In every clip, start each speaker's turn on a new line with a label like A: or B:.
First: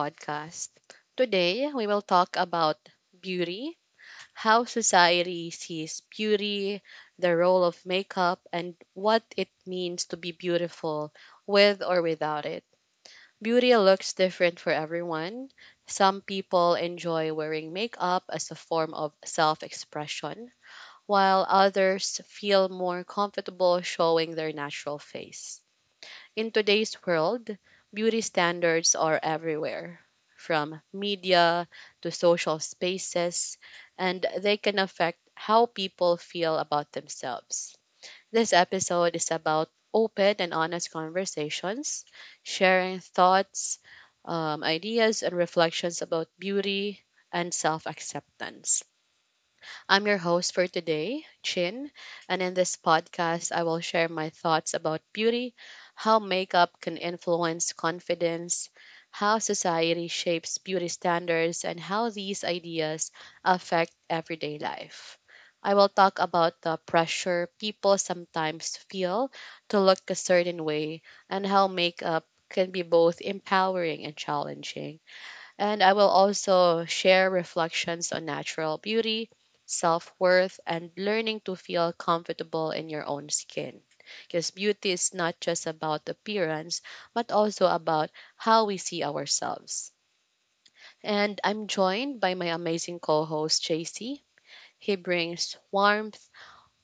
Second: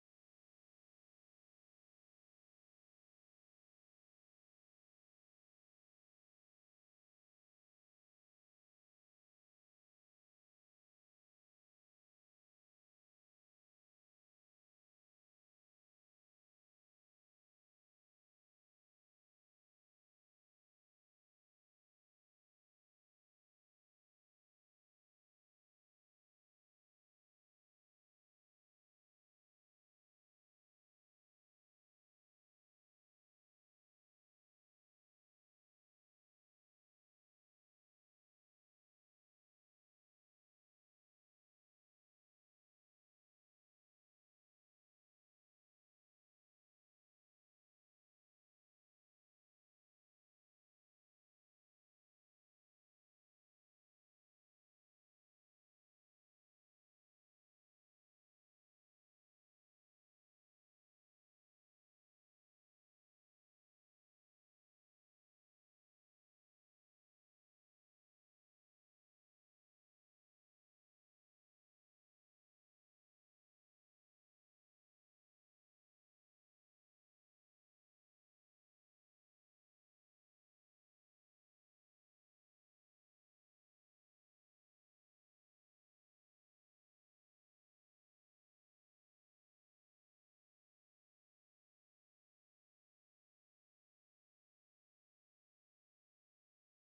A: podcast. Today, we will talk about beauty, how society sees beauty, the role of makeup, and what it means to be beautiful with or without it. Beauty looks different for everyone. Some people enjoy wearing makeup as a form of self expression, while others feel more comfortable showing their natural face. In today's world, beauty standards are everywhere, from media to social spaces, and they can affect how people feel about themselves. This episode is about open and honest conversations, sharing thoughts, ideas, and reflections about beauty and self acceptance. I'm your host for today, Chin, and in this podcast, I will share my thoughts about beauty, how makeup can influence confidence, how society shapes beauty standards, and how these ideas affect everyday life. I will talk about the pressure people sometimes feel to look a certain way and how makeup can be both empowering and challenging. And I will also share reflections on natural beauty, self worth, and learning to feel comfortable in your own skin. Because beauty is not just about appearance, but also about how we see ourselves. And I'm joined by my amazing co host, JC. He brings warmth,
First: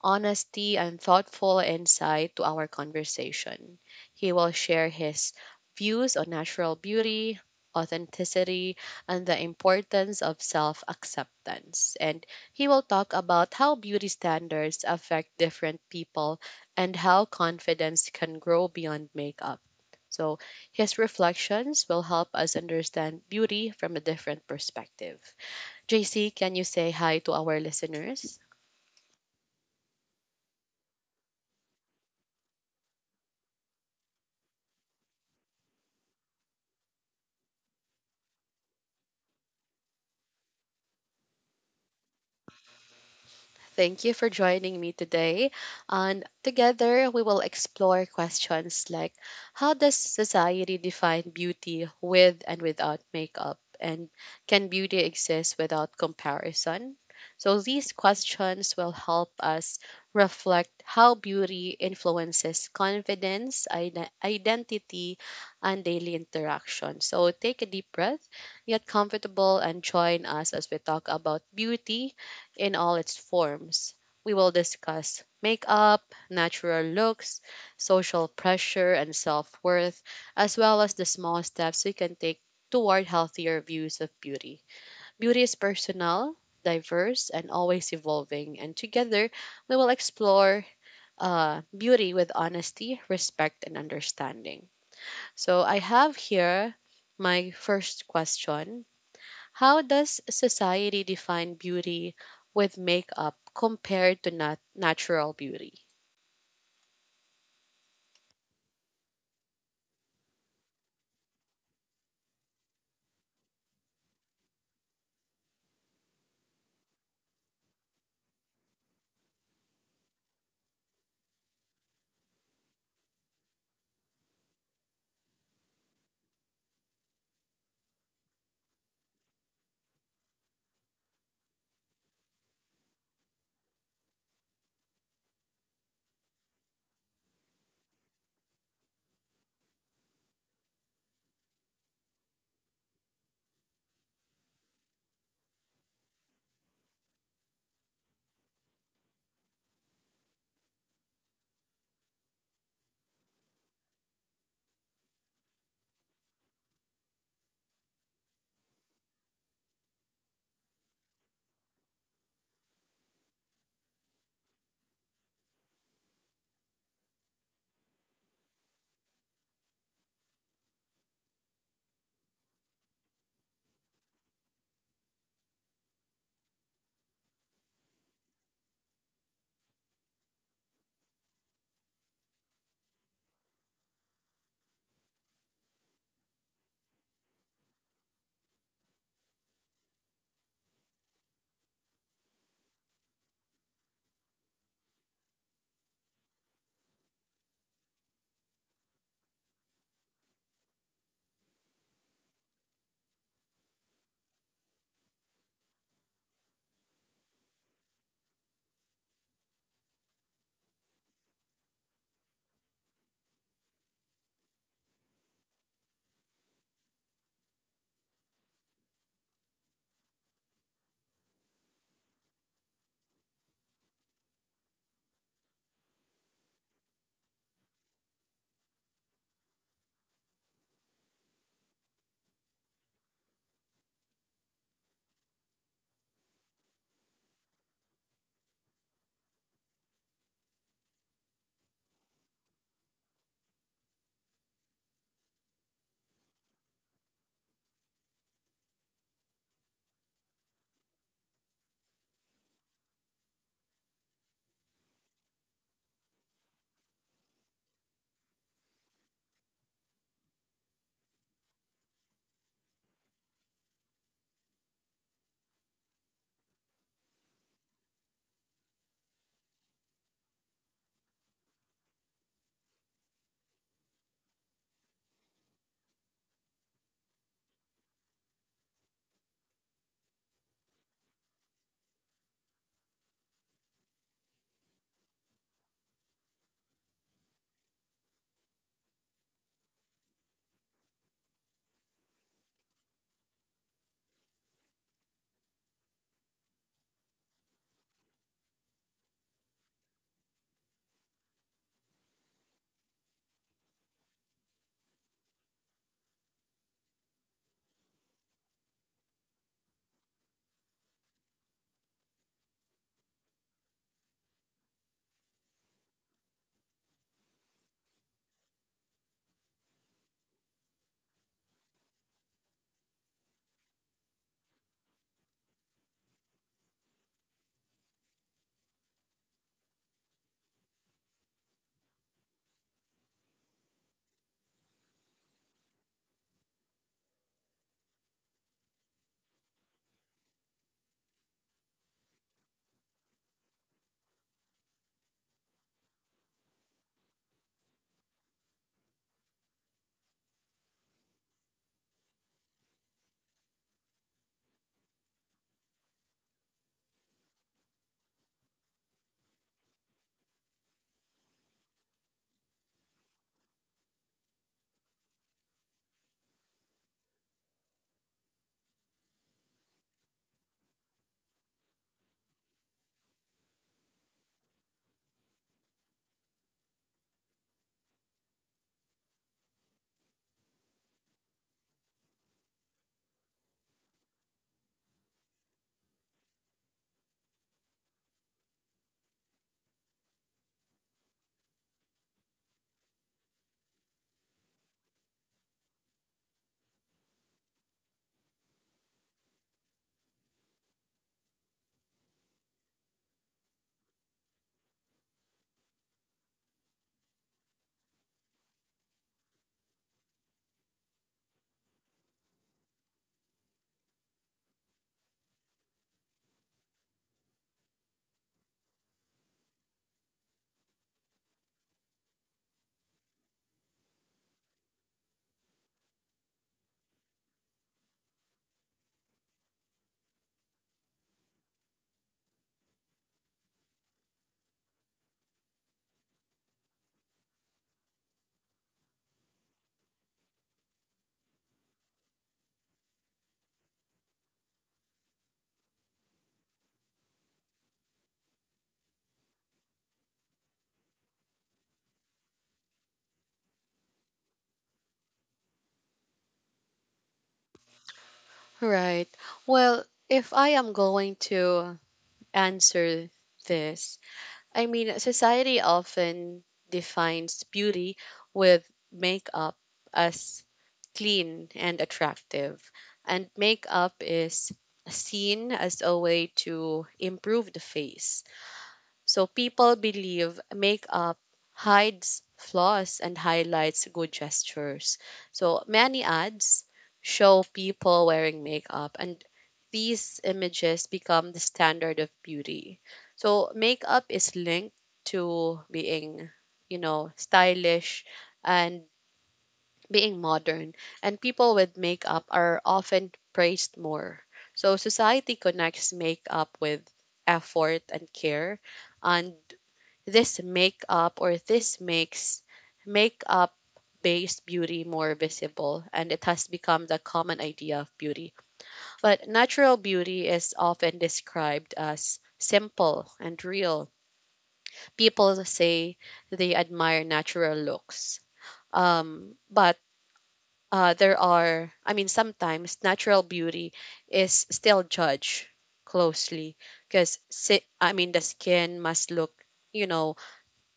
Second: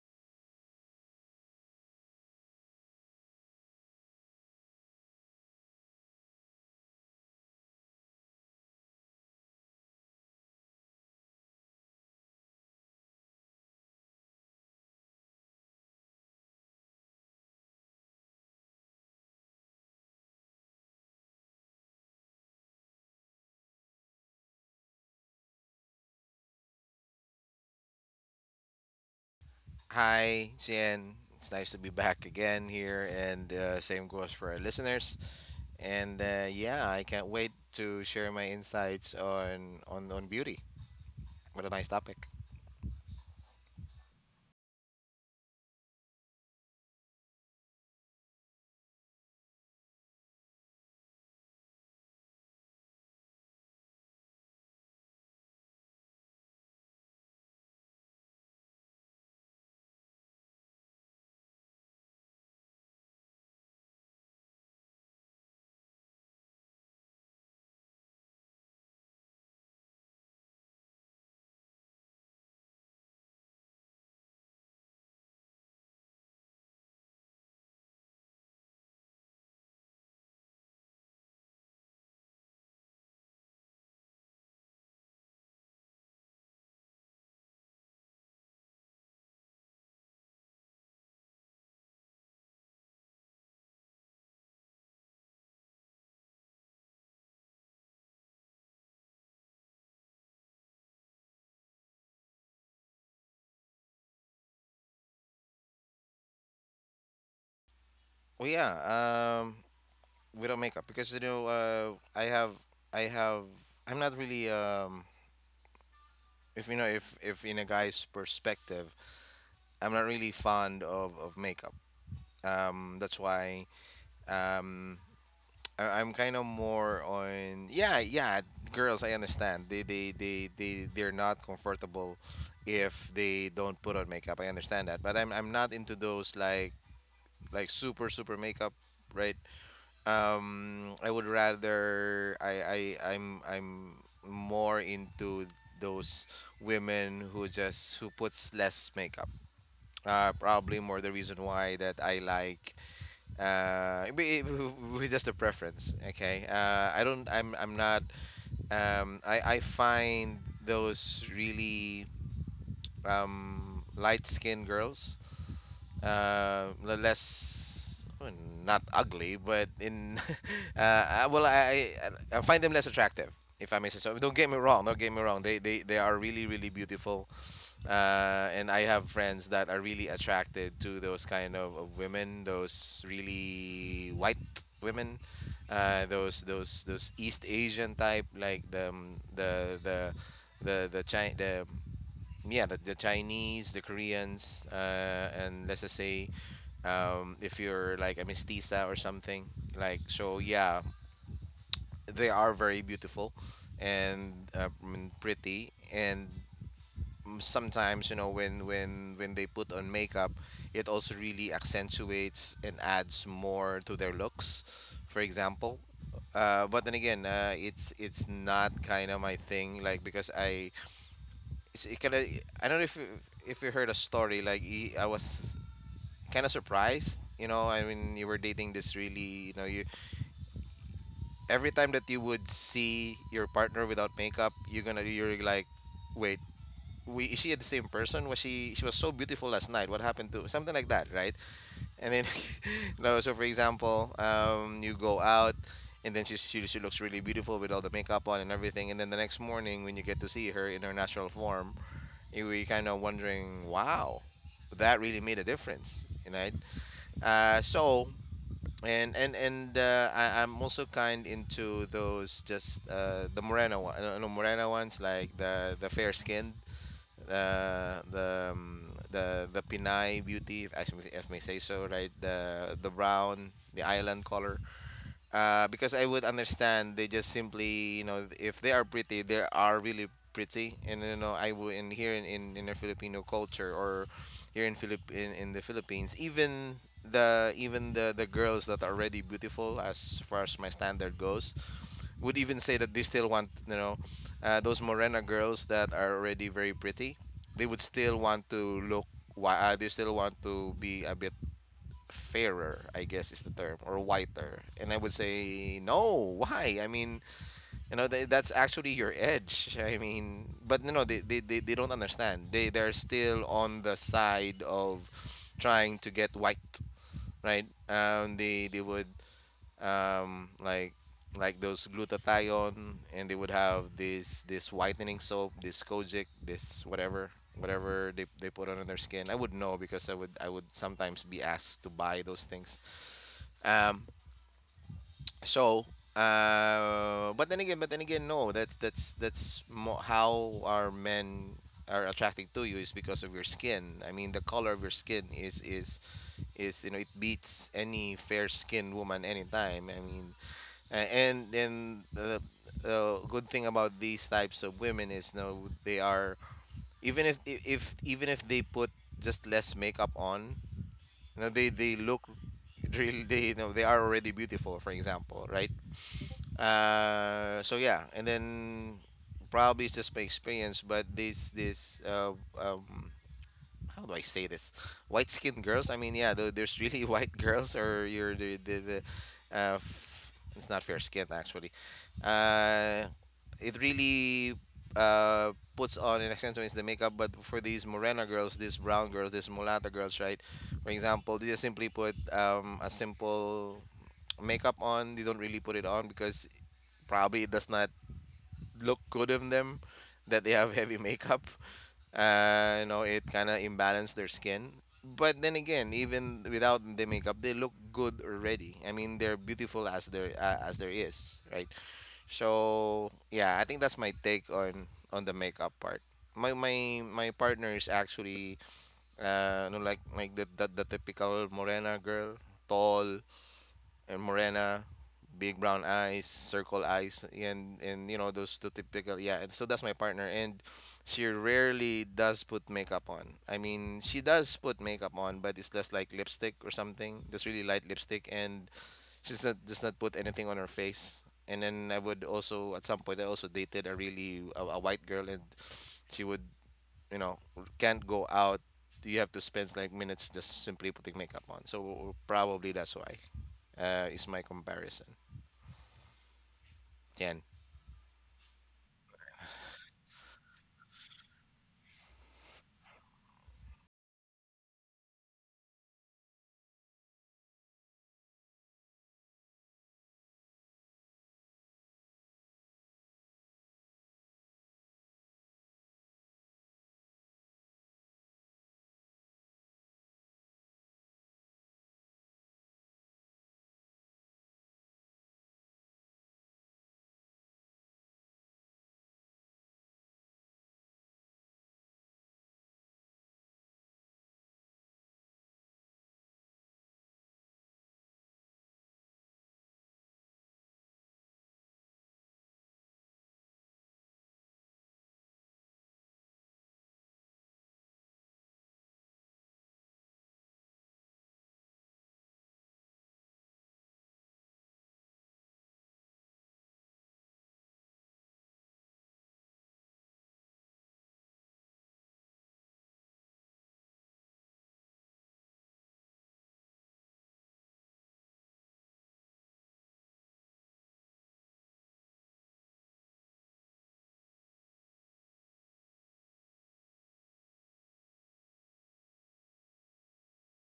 A: honesty, and thoughtful insight to our conversation. He will share his views on natural beauty, authenticity, and the importance of self acceptance. And he will talk about how beauty standards affect different people and how confidence can grow beyond makeup. So, his reflections will help us understand beauty from a different perspective. JC, can you say hi to our listeners?
B: Hi, Cien. It's nice to be back again here, and same goes for our listeners. And I can't wait to share my insights on beauty. What a nice topic.
A: Thank you for joining me today. And together we will explore questions like, how does society define beauty with and without makeup? And can beauty exist without comparison? So these questions will help us reflect how beauty influences confidence, identity, and daily interaction. So take a deep breath, get comfortable, and join us as we talk about beauty in all its forms. We will discuss makeup, natural looks, social pressure, and self worth, as well as the small steps we can take toward healthier views of beauty. Beauty is personal, diverse, and always evolving, and together we will explore beauty with honesty, respect, and understanding. So, I have here my first question: how does society define beauty with makeup compared to natural beauty?
B: Well, yeah, um, without makeup because you know, I have, I'm not really, if you know, if in a guy's perspective, I'm not really fond of makeup. That's why, um, I'm kind of more on yeah, yeah, girls, I understand. They're not comfortable if they don't put on makeup. I understand that. But I'm not into those like like super makeup, right? I would rather I'm more into those women who just who puts less makeup. Probably more the reason why that I like uh it be- it- with just a preference. Okay, I don't, I'm not, I find those really, light skinned girls, less, well, not ugly but in uh I- well I, I find them less attractive if I may say so. Don't get me wrong, they are really beautiful. Uh, and I have friends that are really attracted to those kind of women, those really white women, those East Asian type, like the yeah, the Chinese, the Koreans, and let's just say if you're like a mestiza or something like, so yeah, they are very beautiful and I mean, pretty. And sometimes, you know, when when they put on makeup, it also really accentuates and adds more to their looks, for example. But then again, it's not kind of my thing, like, because I it's, it kind of, I don't know if you heard a story like I was kind of surprised. You know, I mean, you were dating this really, you know, you, every time that you would see your partner without makeup, you're gonna, you're like, wait, we is she the same person? Was she was so beautiful last night. What happened? To something like that, right? And then, you know, so for example, you go out, and then she looks really beautiful with all the makeup on and everything, and then the next morning when you get to see her in her natural form, you we kind of wondering, wow, that really made a difference, you know, right? So. I'm also kind into those just, the morena one. No, no, morena ones, like the fair skinned, the Pinay beauty, if I s- if may say so, right? The brown, the island color. Because I would understand, they just simply, you know, if they are pretty, they are really pretty. And you know, I would, in here, in the Filipino culture, or here in in the Philippines, even the girls that are already beautiful, as far as my standard goes, would even say that they still want, you know, those Morena girls that are already very pretty. They would still want to look, why, they still want to be a bit fairer, I guess is the term, or whiter. And I would say no. Why? I mean, you know, they, that's actually your edge. I mean, but no, no, they don't understand. They're still on the side of trying to get white, right? They would, um, like like those glutathione, and they would have this whitening soap, this Kojic, this whatever they put on their skin. I would know because I would, I would sometimes be asked to buy those things. Um, so, but then again, no. How our men are attracted to you is because of your skin. I mean, the color of your skin is you know, it beats any fair-skinned woman anytime. I mean, and the good thing about these types of women is, no, they are, even if even if they put just less makeup on, you know, they look really, they you know, they are already beautiful, for example, right? So yeah, and then probably it's just my experience, but this um, how do I say this? White skinned girls. I mean, yeah, there's really white girls, or you're the, it's not fair skin, actually. Uh, it really puts on and accentuates the makeup. But for these Morena girls, these brown girls, these mulatto girls, right? For example, they just simply put a simple makeup on. They don't really put it on because probably it does not look good on them, that they have heavy makeup. You know, it kind of imbalanced their skin. But then again, even without the makeup, they look good already. I mean, they're beautiful as there, as there is, right? So yeah, I think that's my take on the makeup part. My partner is actually no like, the typical morena girl, tall, and morena, big brown eyes, circle eyes, and you know, those two typical, yeah. And so that's my partner, and she rarely does put makeup on. I mean, she does put makeup on, but it's just like lipstick or something, just really light lipstick, and she's not does not put anything on her face. And then I would also at some point I also dated a really a white girl, and she would, you know, can't go out, you have to spend like minutes just simply putting makeup on. So probably that's why, is my comparison, Tian.
A: Right. Well, if I am going to answer this, I mean, society often defines beauty with makeup as clean and attractive. And makeup is seen as a way to improve the face. So people believe makeup hides flaws and highlights good gestures. So many ads show people wearing makeup, and these images become the standard of beauty. So makeup is linked to being, you know, stylish and being modern, and people with makeup are often praised more. So society connects makeup with effort and care, and this makes makeup based beauty more visible, and it has become the common idea of beauty. But natural beauty is often described as simple and real. People say they admire natural looks. But There are, I mean, sometimes natural beauty is still judged closely because, I mean, the skin must look, you know,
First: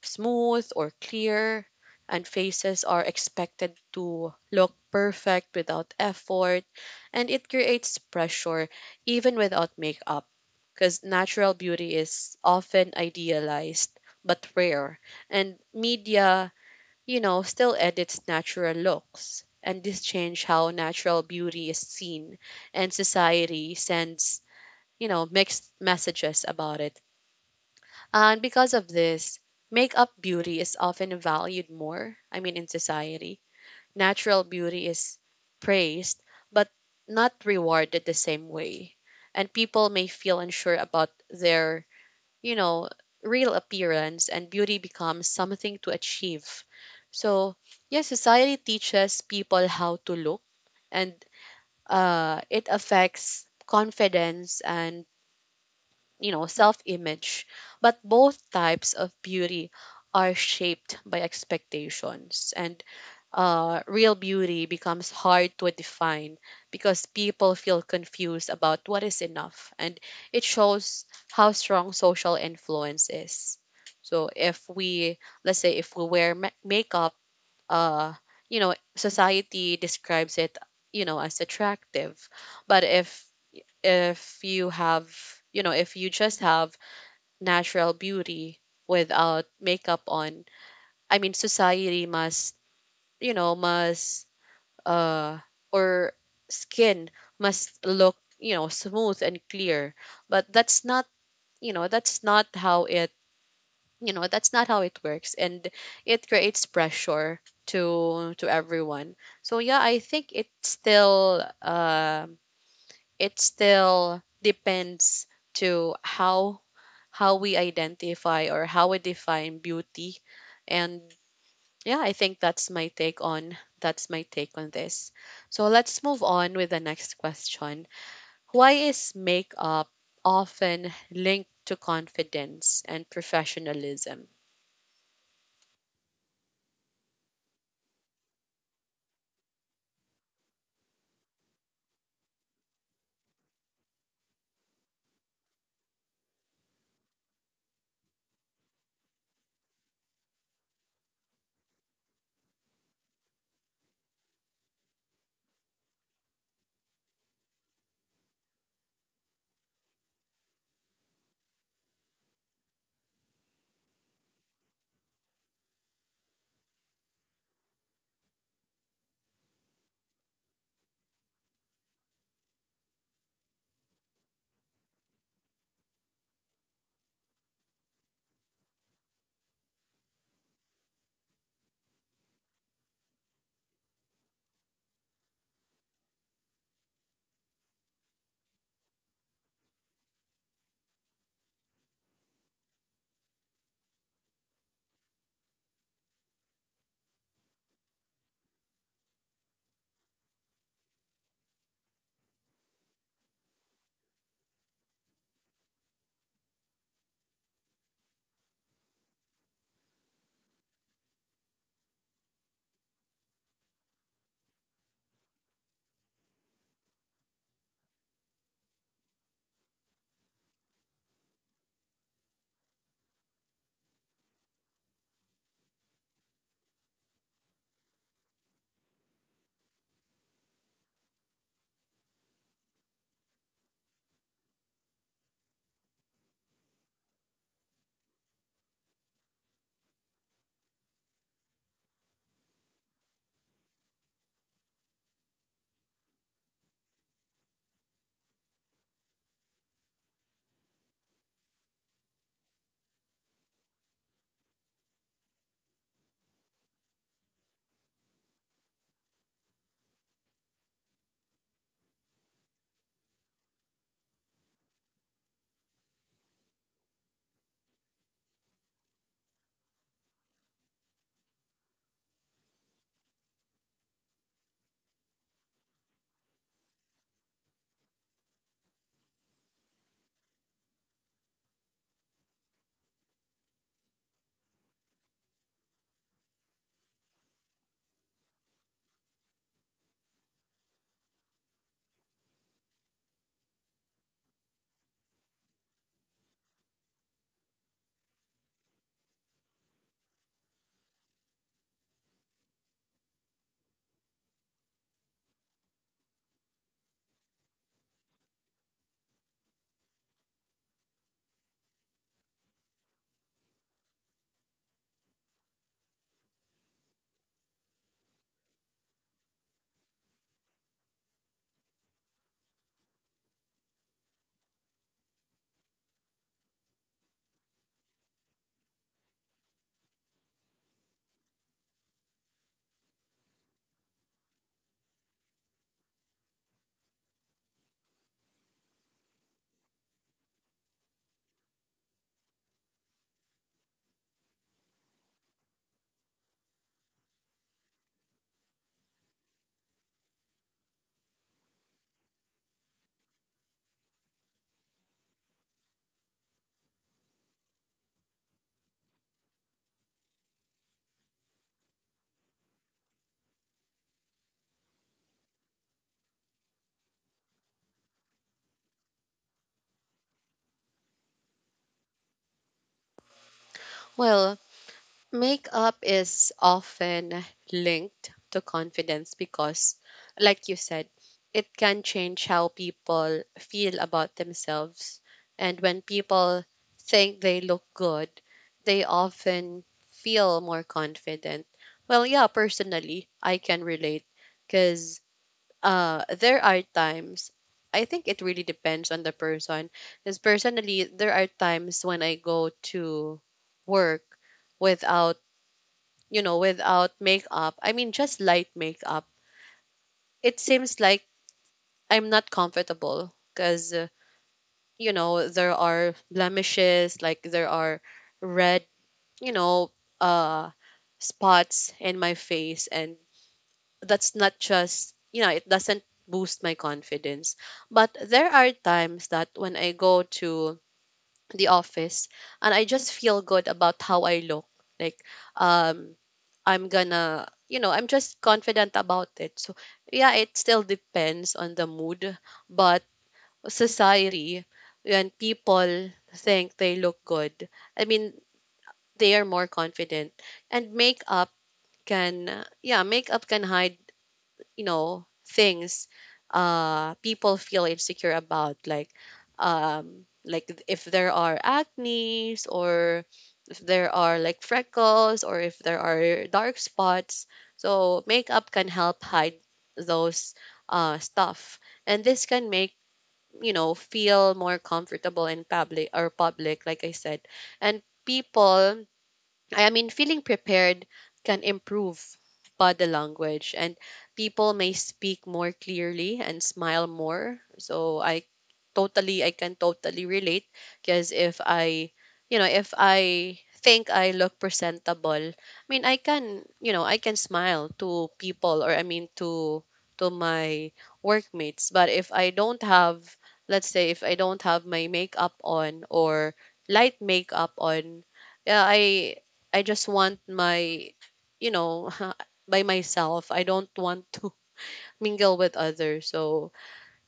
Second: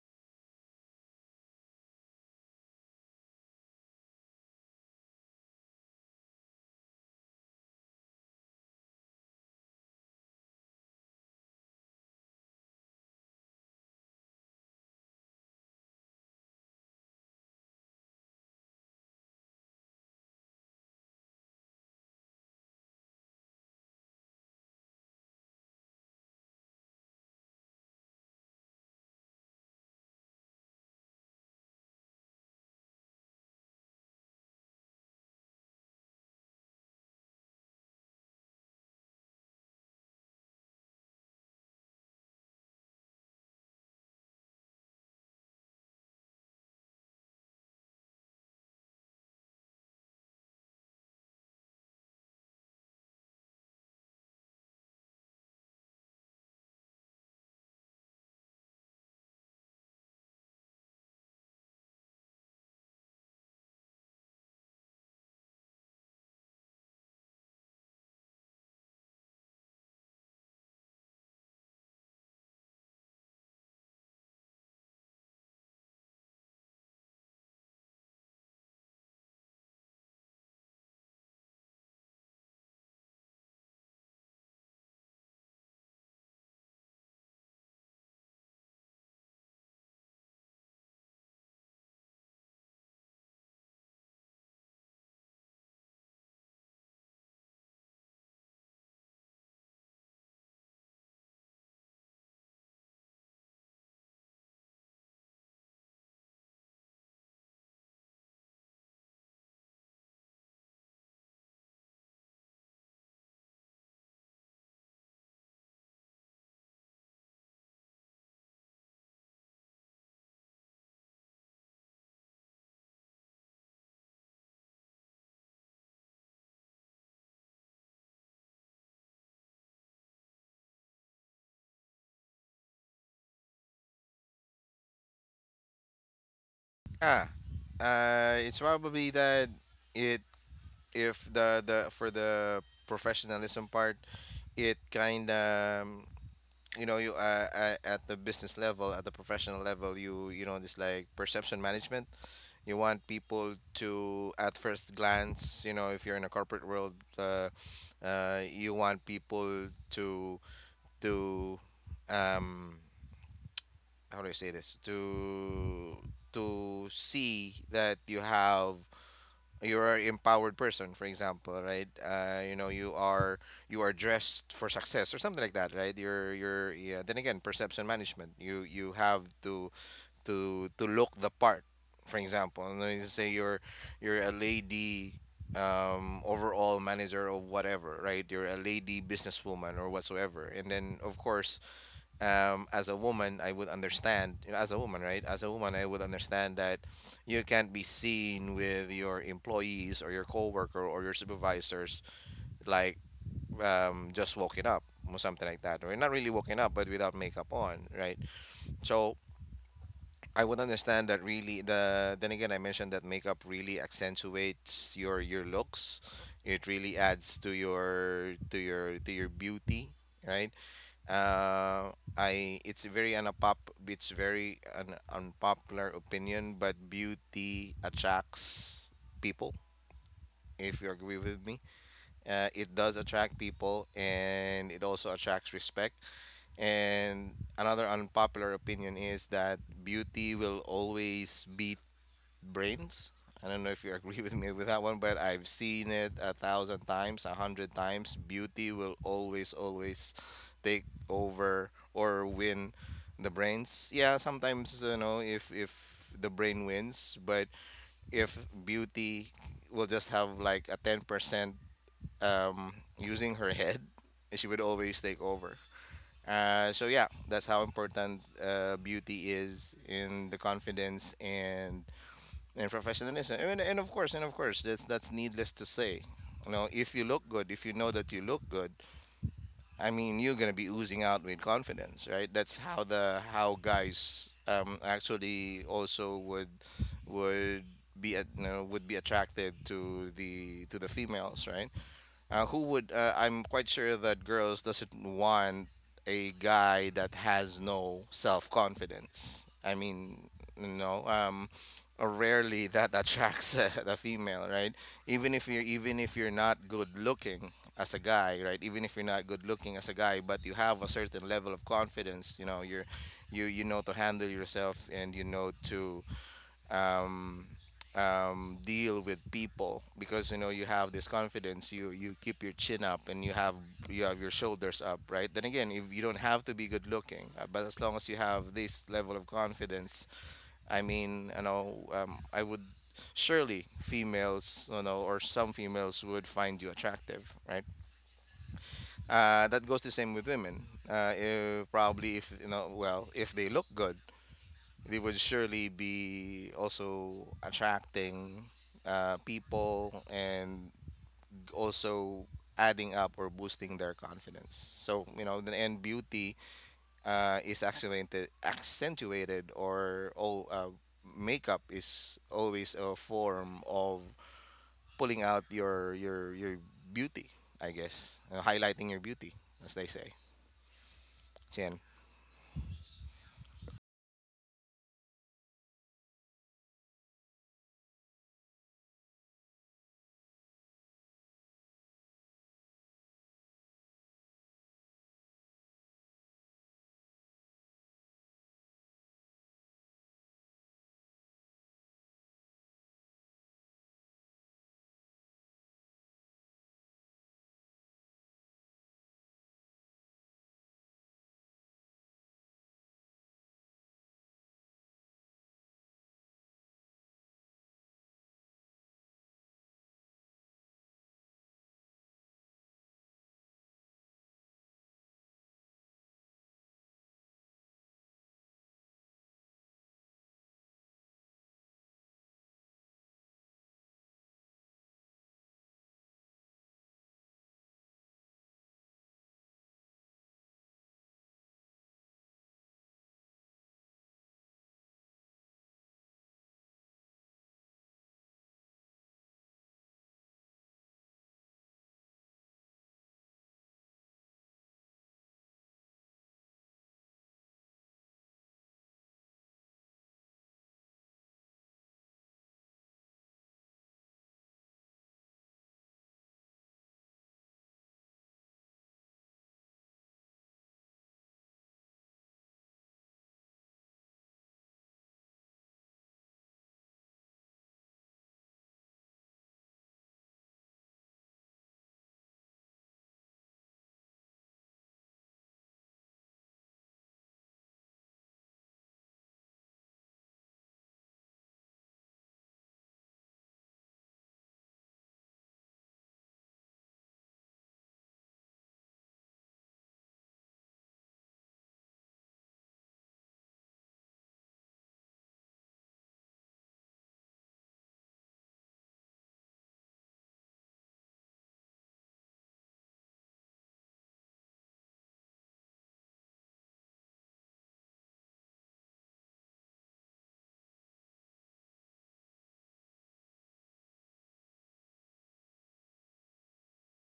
A: smooth or clear, and faces are expected to look perfect without effort, and it creates pressure even without makeup because natural beauty is often idealized but rare, and media, you know, still edits natural looks. And this change how natural beauty is seen, and society sends, you know, mixed messages about it, and because of this, makeup beauty is often valued more, I mean, in society. Natural beauty is praised, but not rewarded the same way. And people may feel unsure about their, you know, real appearance, and beauty becomes something to achieve. So, yes, society teaches people how to look, and it affects confidence and, you know, self image. But both types of beauty are shaped by expectations. And real beauty becomes hard to define because people feel confused about what is enough. And it shows how strong social influence is. So if we, let's say, if we wear makeup, uh, you know, society describes it, you know, as attractive. But if you have, you know, if you just have natural beauty without makeup on. I mean, society must, you know, uh, or skin must look, you know, smooth and clear. But that's not, you know, that's not how it, you know, that's not how it works. And it creates pressure to everyone. So yeah, I think it still depends to how we identify or how we define beauty. And yeah, I think that's my take on this. So let's move on with the next question. Why is makeup often linked to confidence and professionalism?
B: Ah, it's probably that it if the the for the professionalism part, it kind of, you know, you, at the business level, at the professional level, you know, this like perception management. You want people to, at first glance, you know, if you're in a corporate world, you want people to to um, how do I say this? To see that you have, you're an empowered person, for example, right? You know, you are dressed for success or something like that, right? You're yeah. Then again, perception management. You have to look the part, for example. And then you say you're a lady overall manager or whatever, right? You're a lady businesswoman or whatsoever. And then of course, as a woman, I would understand, you know, as a woman, right? As a woman, I would understand that you can't be seen with your employees or your coworker or your supervisors like, just walking up or something like that, or not really walking up, but without makeup on, right? So I would understand that, really, the, then again, I mentioned that makeup really accentuates your looks. It really adds to your, to your beauty, right? I it's very unpop it's very an unpopular opinion, but beauty attracts people, if you agree with me. It does attract people, and it also attracts respect. And another unpopular opinion is that beauty will always beat brains. I don't know if you agree with me with that one, but I've seen it a thousand times, a hundred times. Beauty will always, always take over or win the brains. Yeah, sometimes, you know, if the brain wins, but if beauty will just have like a 10% um, using her head, she would always take over. So yeah, that's how important beauty is in the confidence and professionalism. And of course, that's needless to say. You know, if you look good, if you know that you look good, I mean, you're gonna be oozing out with confidence, right? That's how the, how guys, actually also would, would be at, you know, would be attracted to the, to the females, right? Who would, I'm quite sure that girls doesn't want a guy that has no self confidence. I mean, you know, rarely that attracts a, a female, right? Even if you're not good looking as a guy, right? even if you're not good looking as a guy, but you have a certain level of confidence, you know, you know to handle yourself and you know to um, deal with people because you know you have this confidence, you keep your chin up and you have your shoulders up, right? Then again, if you don't have to be good looking, but as long as you have this level of confidence, I mean, you know, I would surely, females, you know, or some females would find you attractive, right? That goes the same with women. If, Probably if you know, well, if they look good, they would surely be also attracting people, and also adding up or boosting their confidence. So, you know, the and beauty is accentuated, or all makeup is always a form of pulling out your beauty, I guess, highlighting your beauty, as they say. So, yan.
A: Well, makeup is often linked to confidence because, like you said, it can change how people feel about themselves. And when people think they look good, they often feel more confident. Well, yeah, personally, I can relate because there are times, I think it really depends on the person. Because personally, there are times when I go to work without, you know, without makeup, I mean, just light makeup, it seems like I'm not comfortable because, you know, there are blemishes, like there are red, you know, uh, spots in my face. And that's not just, you know, it doesn't boost my confidence. But there are times that when I go to the office and I just feel good about how I look. Like, um, I'm gonna, you know, I'm just confident about it. So, yeah, it still depends on the mood, but society, when people think they look good, I mean, they are more confident. And makeup can, yeah, makeup can hide, you know, things people feel insecure about, like if there are acne's, or if there are like freckles, or if there are dark spots. So makeup can help hide those stuff, and this can make, you know, feel more comfortable in public or public, like I said. And people, I mean, feeling prepared can improve body language, and people may speak more clearly and smile more. So I can totally relate because if I, you know, if I think I look presentable, I mean, I can, you know, I can smile to people, or I mean to my workmates. But if I don't have, let's say, if I don't have my makeup on or light makeup on, yeah, I just want my, you know, by myself. I don't want to mingle with others. So,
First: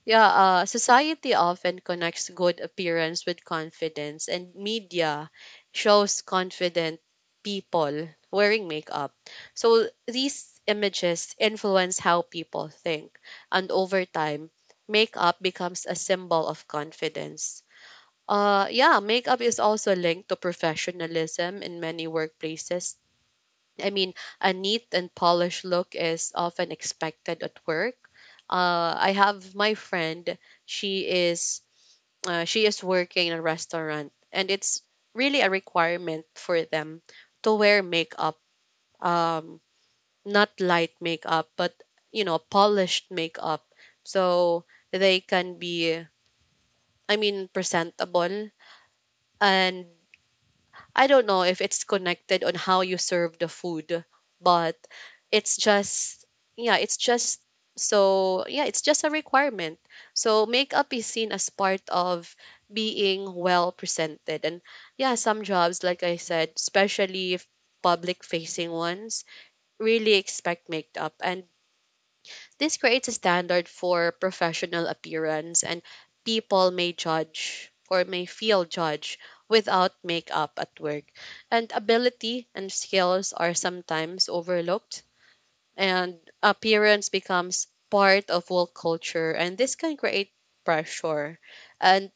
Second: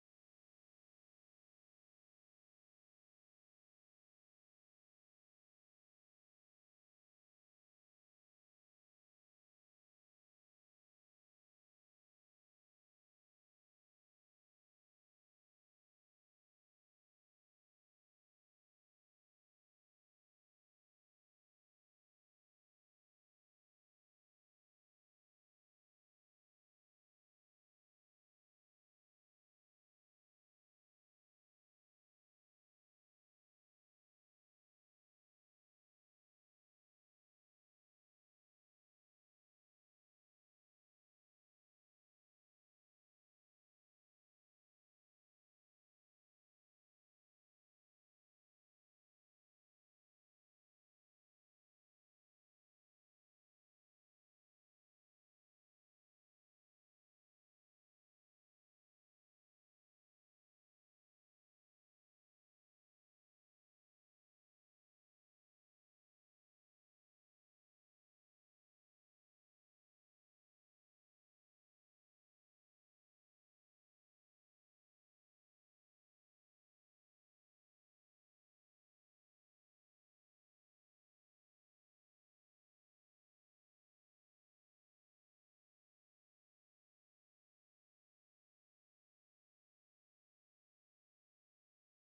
A: yeah, society often connects good appearance with confidence, and media shows confident people wearing makeup. So, these images influence how people think, and over time, makeup becomes a symbol of confidence. Yeah, makeup is also linked to professionalism in many workplaces. I mean, a neat and polished look is often expected at work. I have my friend. She is she is working in a restaurant, and it's really a requirement for them to wear makeup. Um, Not light makeup, but, you know, polished makeup, so they can be, I mean, presentable. And I don't know if it's connected on how you serve the food, but it's just yeah, it's just so yeah, it's just a requirement. So makeup is seen as part of being well presented. And yeah, some jobs, like I said, especially if public facing ones, really expect makeup. And this creates a standard for professional appearance, and people may judge or may feel judged without makeup at work. And ability and skills are sometimes overlooked, and appearance becomes part of work culture, and this can create pressure. And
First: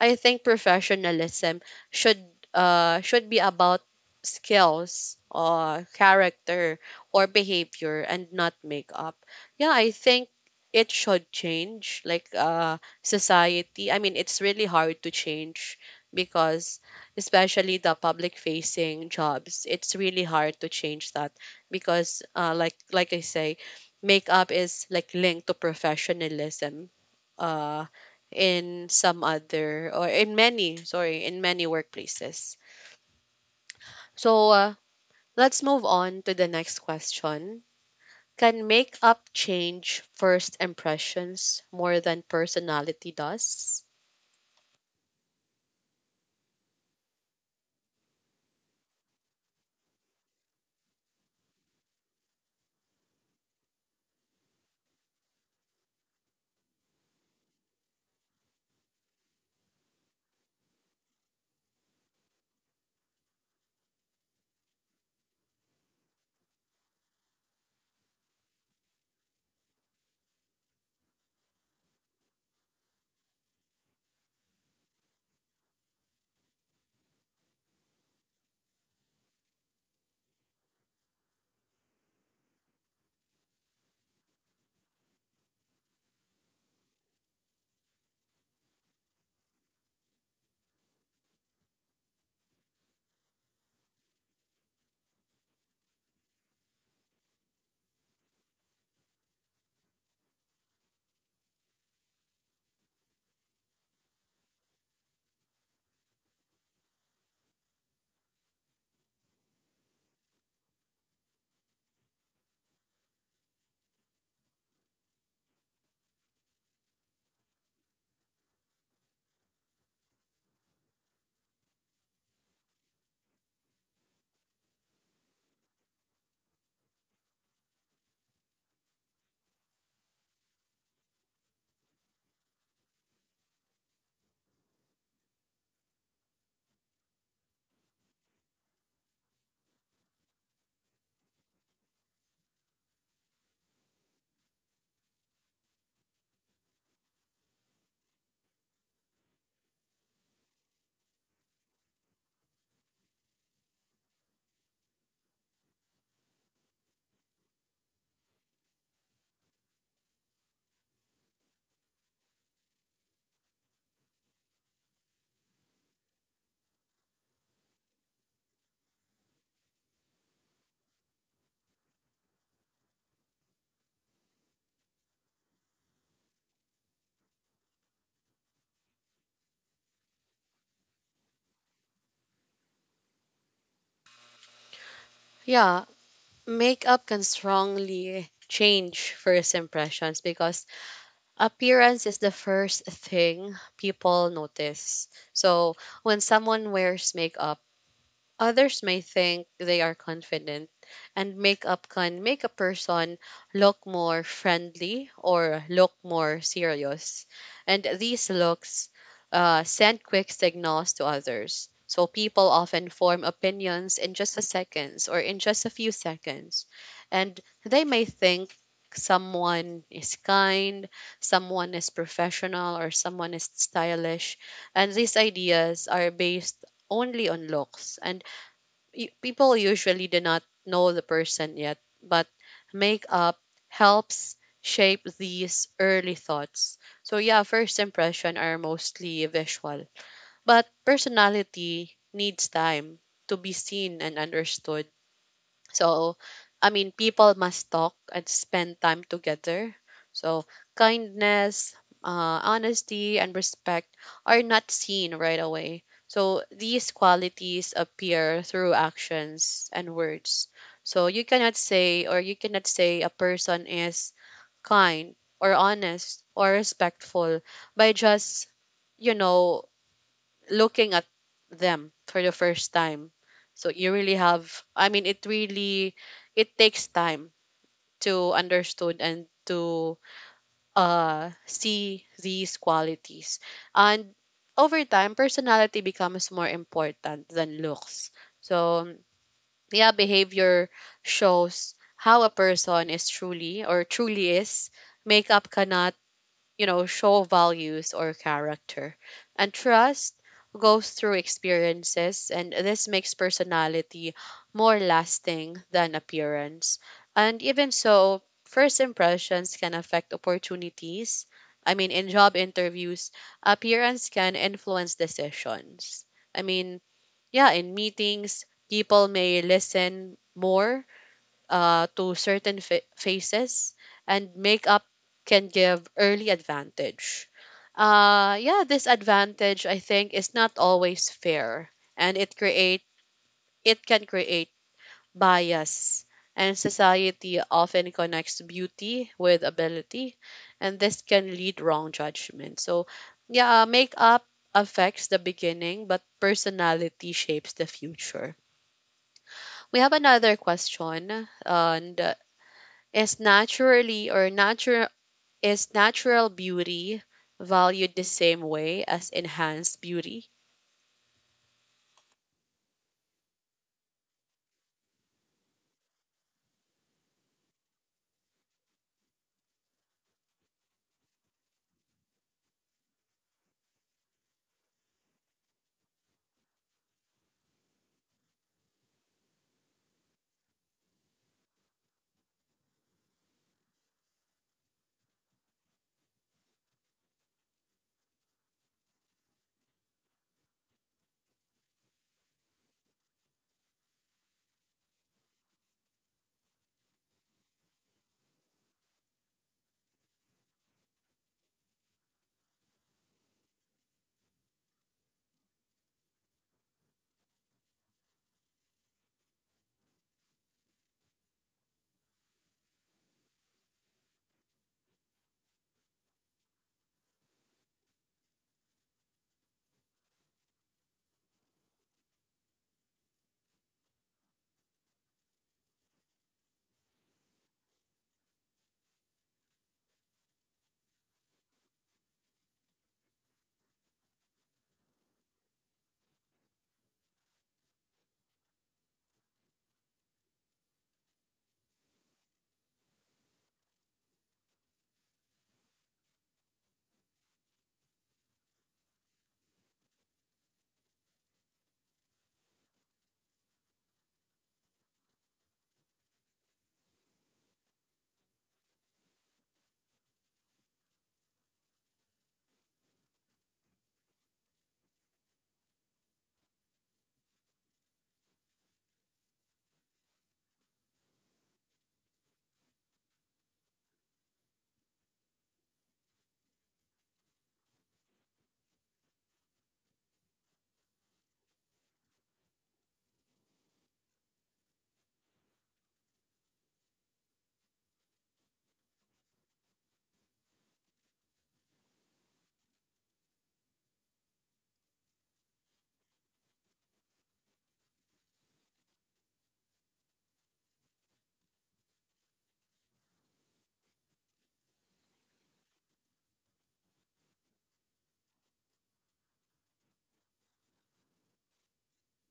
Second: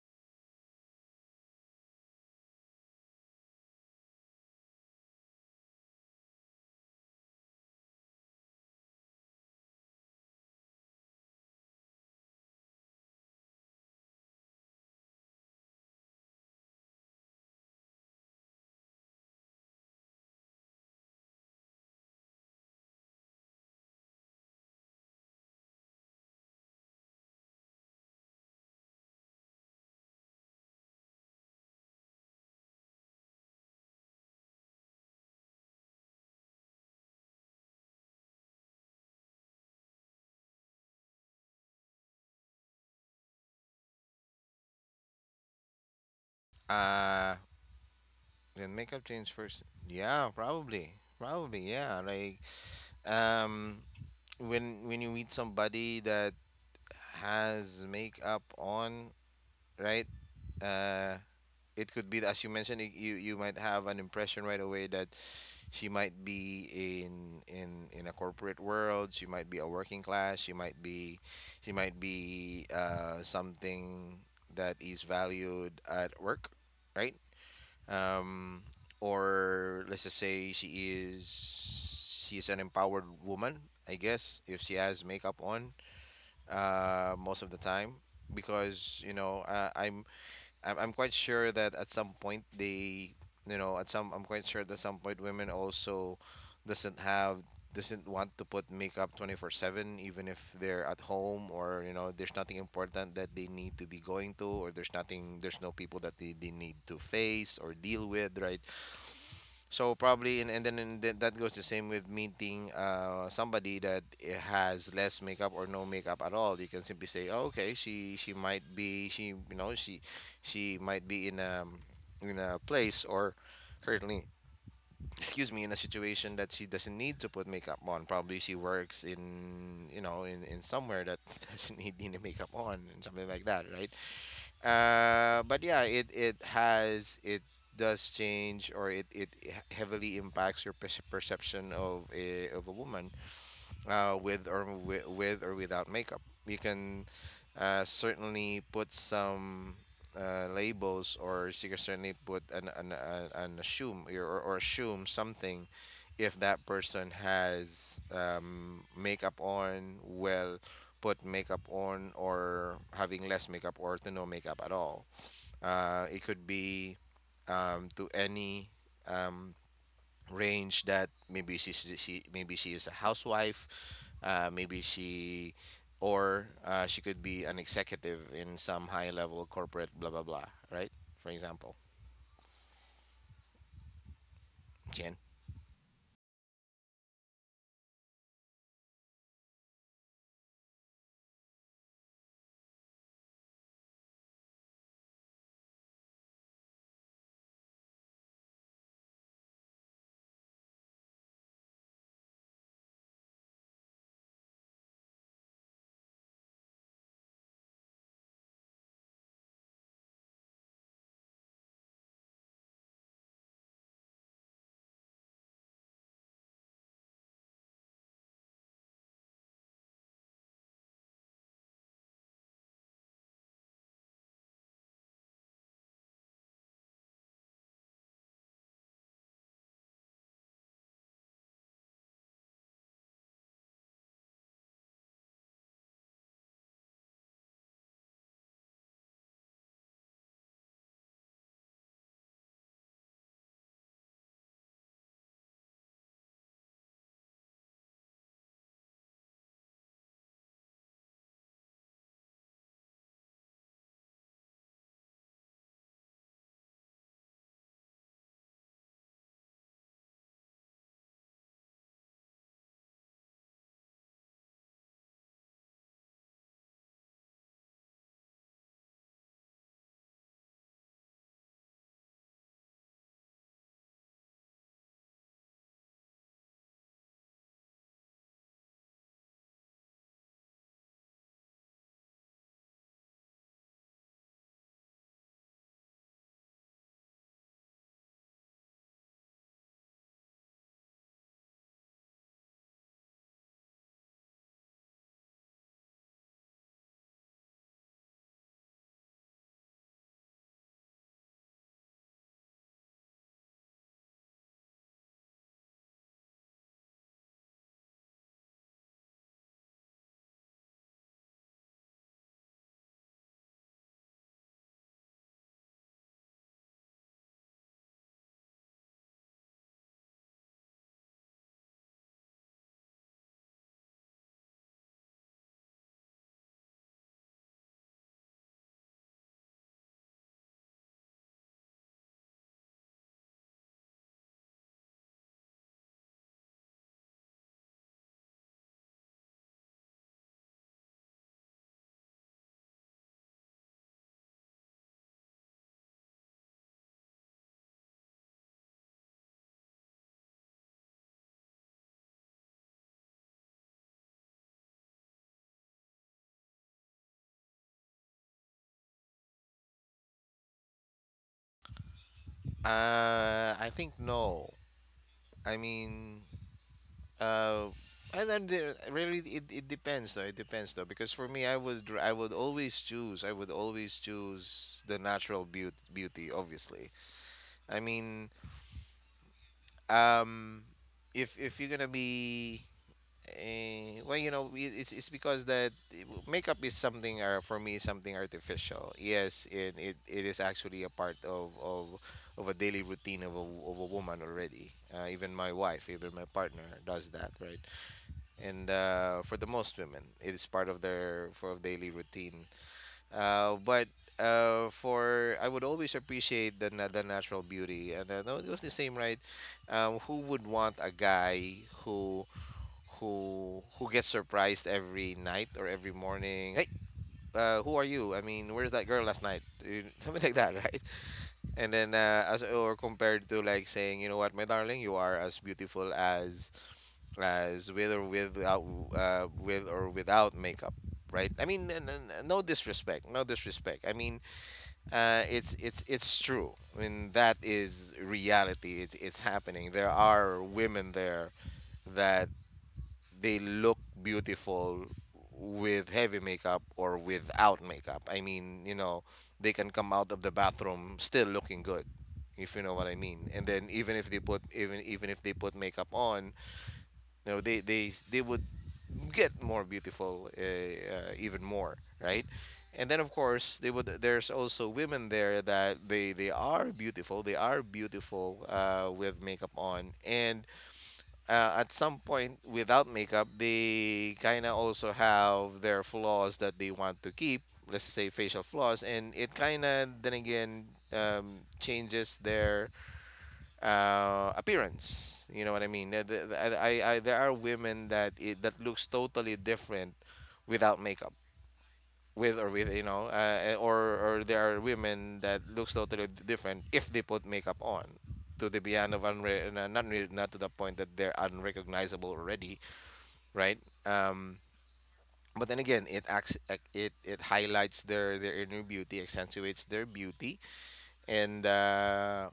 A: I think professionalism should should be about skills or character or behavior and not makeup. Yeah, I think it should change, like society. I mean, it's really hard to change because especially the public facing jobs, it's really hard to change that because like I say, makeup is like linked to professionalism. Uh in some other or in many, sorry, in many workplaces. So let's move on to the next question. Can makeup change first impressions more than personality does?
B: Uh, then makeup change first. Yeah, probably, probably, yeah. Like um when you meet somebody that has makeup on, right, uh it could be, as you mentioned, you might have an impression right away that she might be, in a corporate world, she might be a working class, she might be something that is valued at work, right? um, or let's just say she is, an empowered woman, I guess, if she has makeup on, most of the time, because you know, I'm quite sure that at some point they, you know, at some I'm quite sure that some point women also doesn't have doesn't want to put makeup 24/7, even if they're at home, or you know there's nothing important that they need to be going to, or there's no people that they need to face or deal with, right? So probably, and then, that goes the same with meeting somebody that has less makeup or no makeup at all. You can simply say, oh, okay, she might be she you know she might be in a place, or currently, excuse me, in a situation that she doesn't need to put makeup on. Probably she works in, you know, in somewhere that doesn't need any makeup on and something like that, right? But yeah, it does change, or it heavily impacts your perception of a woman, with or without makeup. You can certainly put some labels, or you can certainly put an assume, or assume something, if that person has makeup on, well, put makeup on, or having less makeup, or to no makeup at all. It could be to any um, range, that maybe she's she maybe she is a housewife, maybe she or she could be an executive in some high level corporate blah blah blah, right? For example, Jen.
A: Yeah, makeup can strongly change first impressions because appearance is the first thing people notice. So when someone wears makeup, others may think they are confident, and makeup can make a person look more friendly or look more serious. And these looks send quick signals to others. So people often form opinions in just a seconds or in just a few seconds. And they may think someone is kind, someone is professional, or someone is stylish. And these ideas are based only on looks, and people usually do not know the person yet, but makeup helps shape these early thoughts. So yeah, first impression are mostly visual, but personality needs time to be seen and understood. So, I mean, people must talk and spend time together. So, kindness, honesty, and respect are not seen right away. So, these qualities appear through actions and words. So, you cannot say, or you cannot say, a person is kind or honest or respectful by just, you know, looking at them for the first time. So you really have I mean it takes time to understood and to see these qualities. And over time, personality becomes more important than looks. So yeah, behavior shows how a person is truly or truly is. Makeup cannot show values or character. And trust goes through experiences, and this makes personality more lasting than appearance. And even so, first impressions can affect opportunities. I mean, in job interviews, appearance can influence decisions. I mean, yeah, in meetings, people may listen more to certain phases, and makeup can give early advantage. Yeah, this advantage, I think, is not always fair, and it can create bias. And society often connects beauty with ability, and this can lead wrong judgment. So, yeah, makeup affects the beginning, but personality shapes the future. We have another question, and is naturally or natural is natural beauty valued the same way as enhanced beauty?
B: I think no. I mean, uh, and then there, really, it depends though. It depends though because for me, I would always choose the natural beauty. Obviously, I mean, um, if you're gonna be, well, you know, it's because makeup is something, for me, something artificial. Yes, and it is actually a part of a daily routine of a woman already. Even my wife, even my partner does that, right? And for the most women, it is part of their for of daily routine. But for I would always appreciate the natural beauty, and no, it was the same, right? Who would want a guy who gets surprised every night or every morning? Hey, who are you? I mean, where's that girl last night? You- Something like that, right? And then as or compared to, like, saying, you know what, my darling, you are as beautiful as with or without, makeup, right? I mean, no disrespect, I mean, it's true. I mean, that is reality. It's it's happening. There are women there that they look beautiful with heavy makeup or without makeup. I mean, you know, they can come out of the bathroom still looking good, if you know what I mean. And then, even if they put, makeup on, you know, they would get more beautiful even more, right? And then of course they would. There's also women there that they are beautiful. They are beautiful with makeup on, and at some point without makeup, they kind of also have their flaws that they want to keep. Let's say facial flaws, and it kind of then again, changes their appearance. You know what I mean? There are women that that looks totally different without makeup, with or with you know, or there are women that looks totally different if they put makeup on. To the beyond of not to the point that they're unrecognizable already, right? Um, but then again, it acts, it it highlights their inner beauty, accentuates their beauty, and uh,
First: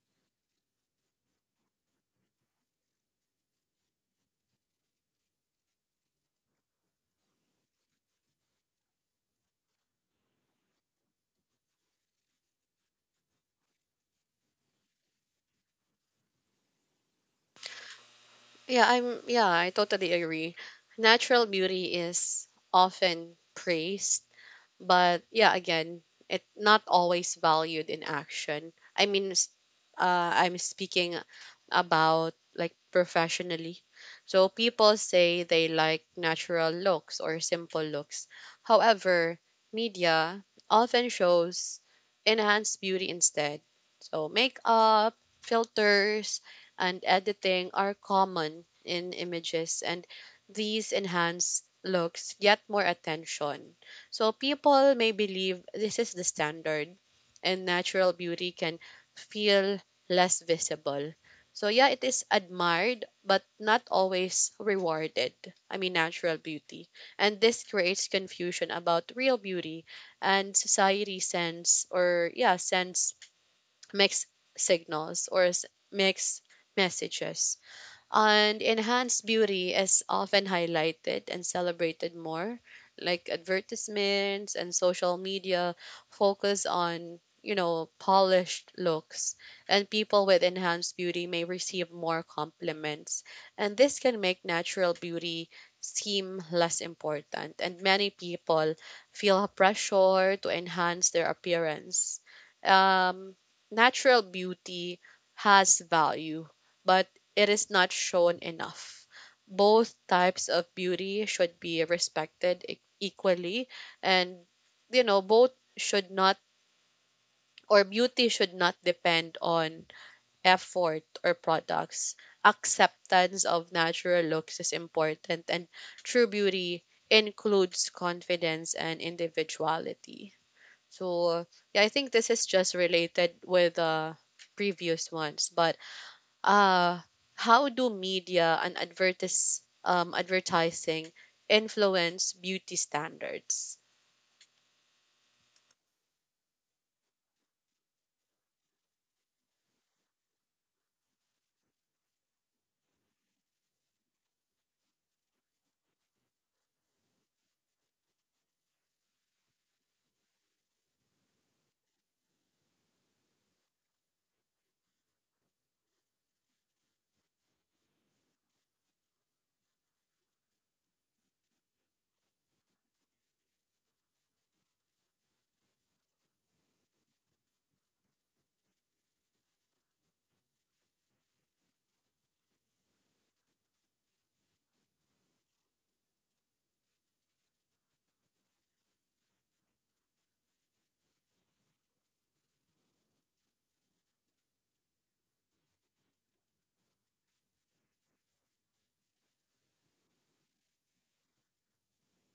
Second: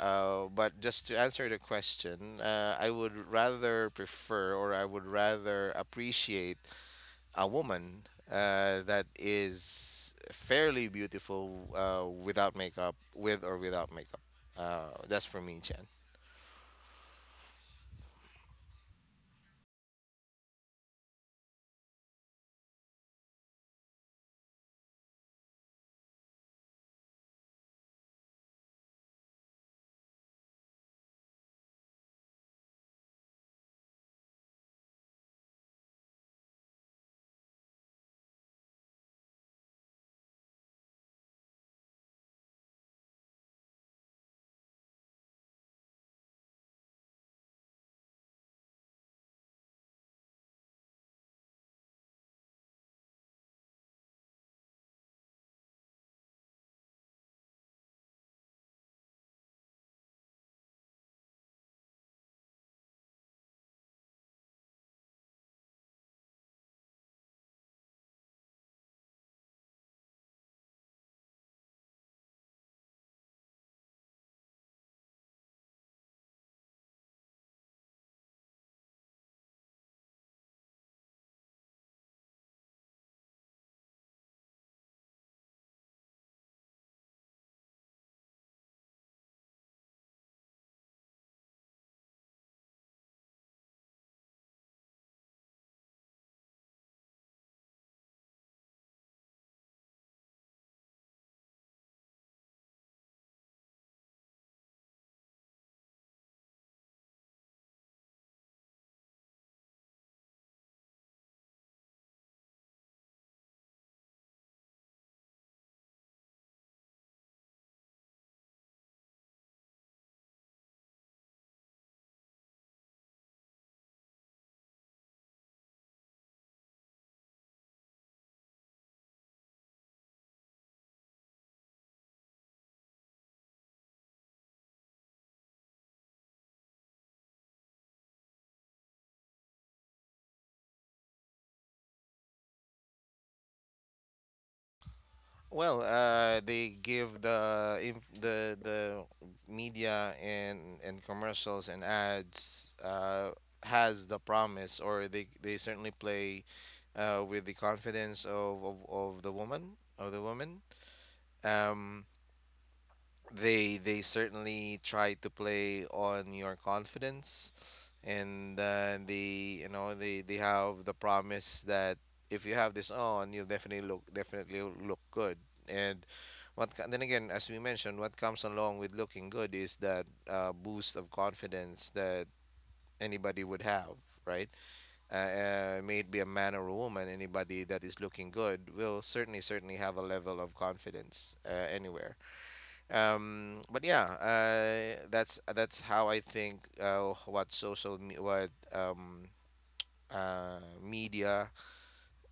B: uh, but just to answer the question, I would rather prefer, or I would rather appreciate a woman that is fairly beautiful without makeup, with or without makeup. That's for me, Chen.
A: Yeah, I'm yeah, I totally agree. Natural beauty is often praised. But yeah, again, it not always valued in action. I mean, I'm speaking about like professionally. So people say they like natural looks or simple looks. However, media often shows enhanced beauty instead. So makeup, filters, and editing are common in images, and these enhanced looks get more attention, so people may believe this is the standard, and natural beauty can feel less visible. So yeah, it is admired but not always rewarded. I mean natural beauty. And this creates confusion about real beauty, and society sends or yeah, sends mixed signals or mixed messages. And enhanced beauty is often highlighted and celebrated more, like advertisements and social media focus on, polished looks. And people with enhanced beauty may receive more compliments. And this can make natural beauty seem less important. And many people feel pressure to enhance their appearance. Um, natural beauty has value, but it is not shown enough. Both types of beauty should be respected equally, and both should not, or beauty should not, depend on effort or products. Acceptance of natural looks is important, and true beauty includes confidence and individuality. So yeah, I think this is just related with the previous ones, but uh how do media and advertising influence beauty standards?
B: Well, they give the inf- the media and commercials and ads has the promise, or they certainly play with the confidence of the woman. Um, they they certainly try to play on your confidence, and they have the promise that if you have this on, you'll definitely look good. And then again, as we mentioned, what comes along with looking good is that boost of confidence that anybody would have, right? May it be a man or a woman, anybody that is looking good will certainly have a level of confidence anywhere. But yeah, that's how I think, what social me what media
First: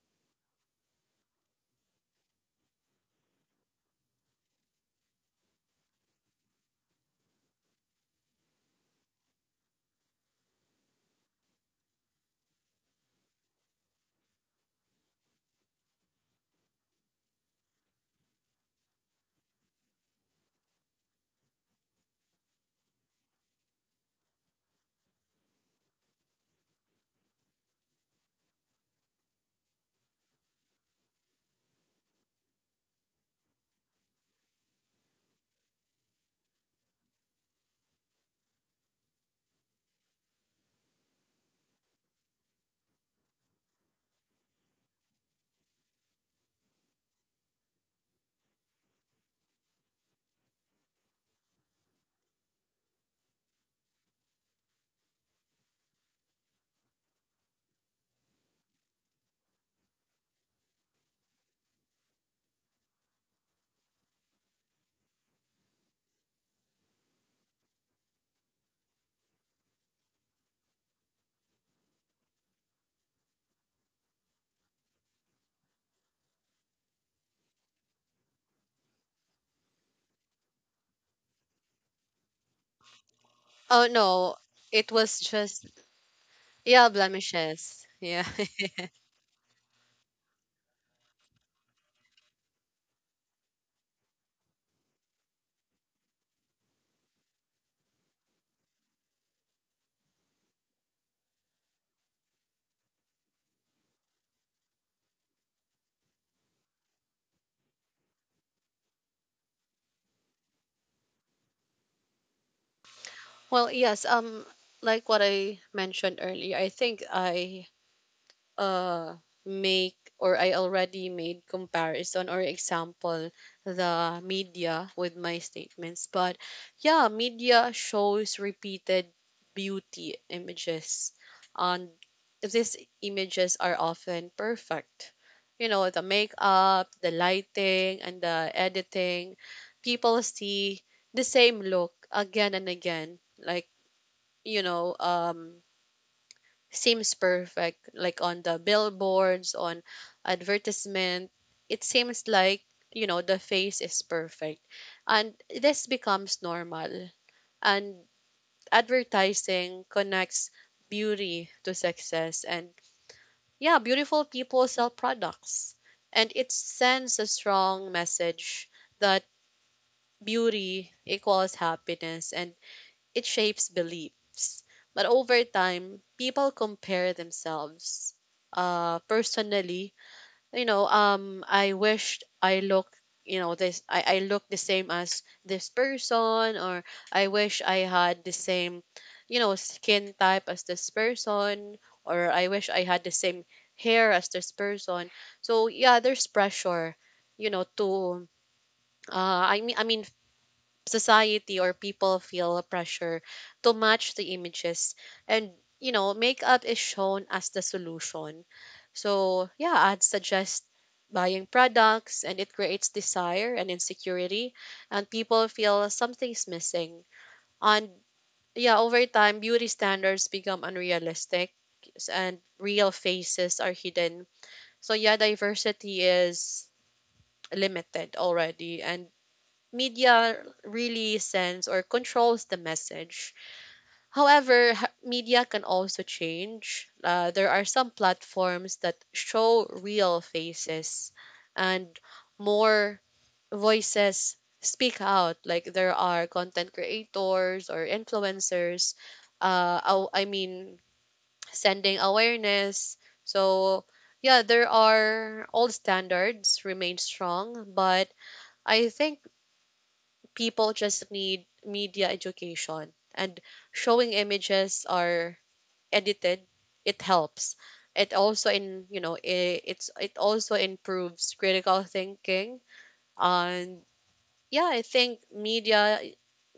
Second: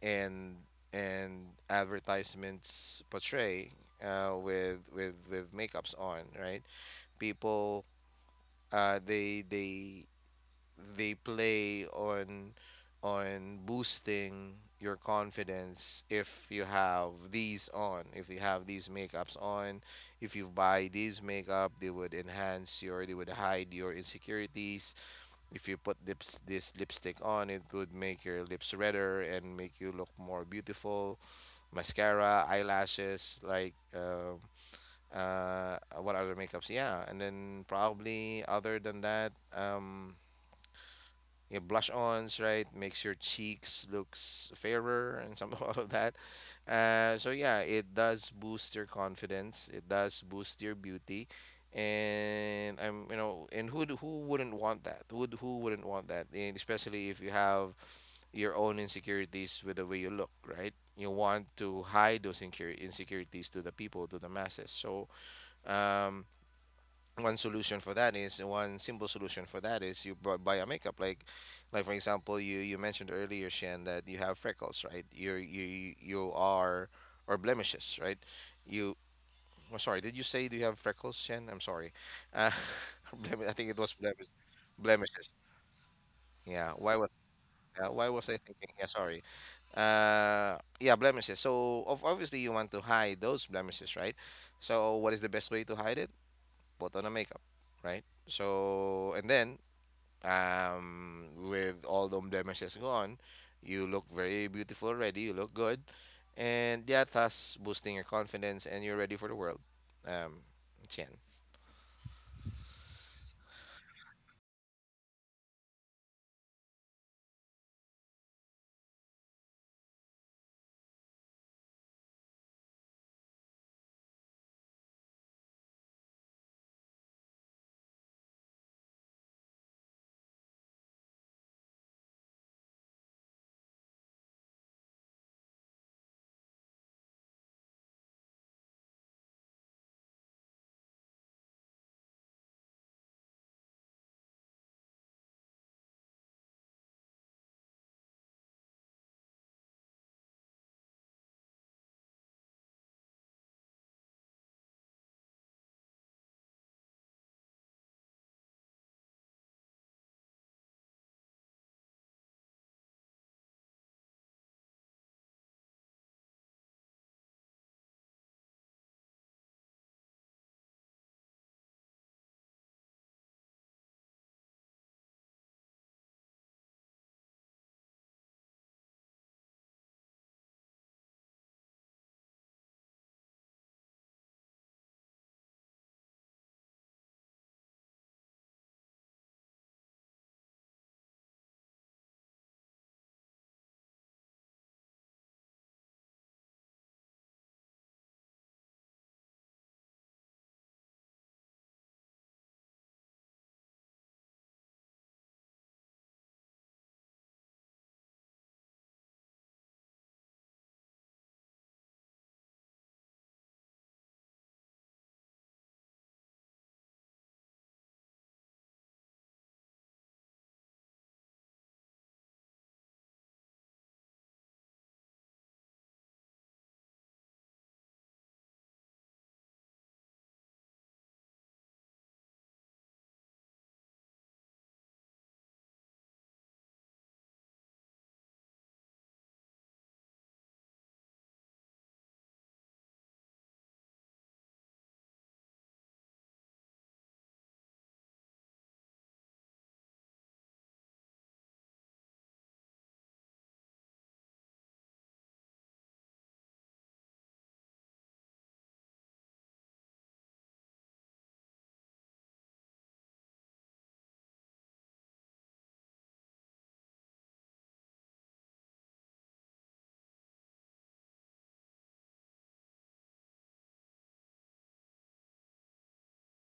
B: and advertisements portray, with makeups on, right? People, uh, they they they play on, boosting your confidence, if you have these on, if you have these makeups on. If you buy these makeup, they would hide your insecurities. If you put lips this lipstick on, it would make your lips redder and make you look more beautiful, mascara, eyelashes, like what other makeups, yeah, and then probably other than that, you have blush ons, right? Makes your cheeks looks fairer and some, all of that. So yeah, it does boost your confidence, it does boost your beauty, and I'm, you know, and who wouldn't want that? Who wouldn't want that? And especially if you have your own insecurities with the way you look, right? You want to hide those insecure insecurities to the people, to the masses. So, um, one simple solution for that is, you buy a makeup, like, for example, you mentioned earlier, Shen, that you have freckles, right? You're you you are or blemishes, right? you I sorry, did you say, do you have freckles, Shen? I'm sorry, uh I think it
A: Oh
B: was
A: no, it was
B: blemishes,
A: just
B: yeah.
A: yeah,
B: why was
A: blemishes.
B: uh, why
A: Yeah.
B: was I thinking, yeah, sorry, yeah, blemishes. So of obviously, you want to hide those blemishes, right? So what is the best way to hide it? Put on a makeup, right? So, and then with all the blemishes gone, you look very beautiful already. You look good, and yeah, thus boosting your confidence, and you're ready for the world. Um, it's yan.
A: Well, yes, like what I mentioned earlier, I think uh I already made comparison or example the media with my statements. But yeah, media shows repeated beauty images, and these images are often perfect. You know, the makeup, the lighting, and the editing. People see the same look again and again. Like, you know, um seems perfect, like on the billboards, on advertisement. It seems like the face is perfect, and this becomes normal. And advertising connects beauty to success, and yeah, beautiful people sell products, and it sends a strong message that beauty equals happiness, and it shapes beliefs. But over time, people compare themselves. Personally, I wished I looked, this I look the same as this person, or I wish I had the same, skin type as this person, or I wish I had the same hair as this person. So yeah, there's pressure, to I mean, society or people feel pressure to match the images, and makeup is shown as the solution. So yeah, ads suggest buying products, and it creates desire and insecurity, and people feel something's missing. And yeah, over time, beauty standards become unrealistic, and real faces are hidden. So yeah, diversity is limited already, and media really sends or controls the message. However, media can also change. There are some platforms that show real faces, and more voices speak out. Like there are content creators or influencers, I mean, sending awareness. So, yeah, there are old standards remain strong, but I think people just need media education, and showing images are edited, it helps. It also in you know it, it's it also improves critical thinking. And yeah, I think media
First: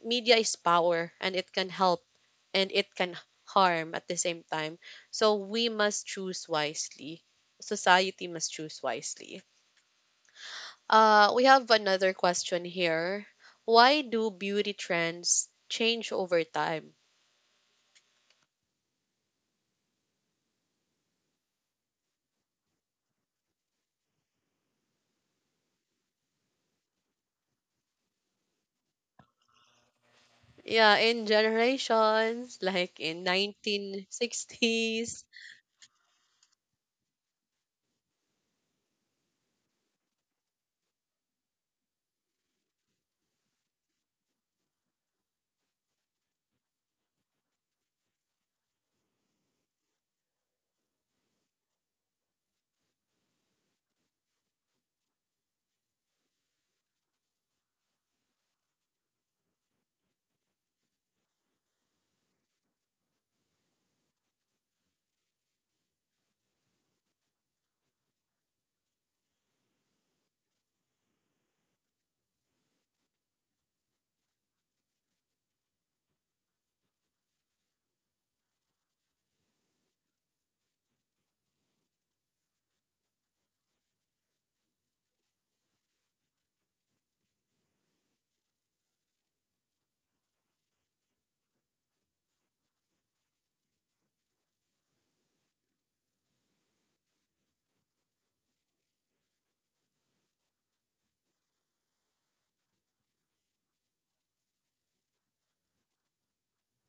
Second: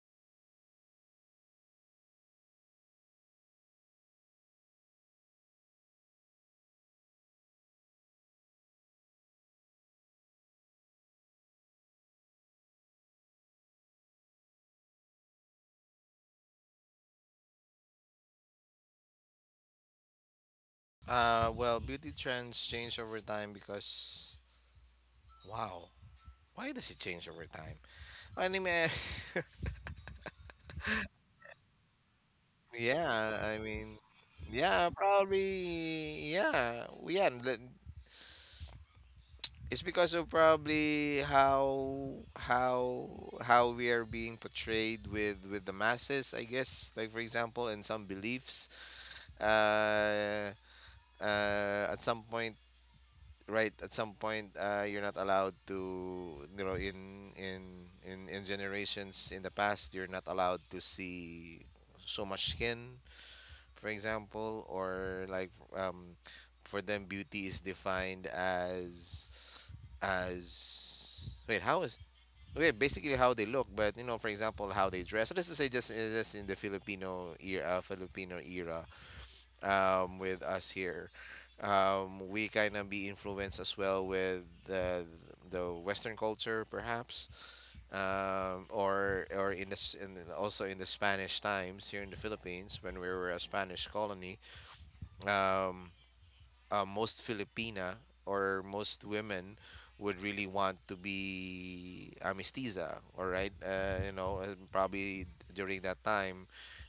A: media is power, and it can help and it can harm at the same time, so we must choose wisely. Society must choose wisely. We have another question here. Why do beauty trends change over time?
B: Well, beauty trends change over time because, wow, why does it change over time? I mean,
A: Yeah, in generations, like in
B: yeah, I mean, yeah,
A: 1960s.
B: probably, yeah, yeah. It's because of probably how we are being portrayed with the masses, I guess. Like for example, in some beliefs, uh, at some point, right? At some point, you're not allowed to, you know, in generations in the past, you're not allowed to see so much skin, for example, or like, um, for them, beauty is defined as wait, how is wait, basically how they look, but you know, for example, how they dress. So let's just say just in the Filipino era, with us here, we kind of be influenced as well with the Western culture, perhaps or in the also in the Spanish times here in the Philippines when we were a Spanish colony, um, most Filipina or most women would really want to be a mestiza, all right? You know, and probably during that time,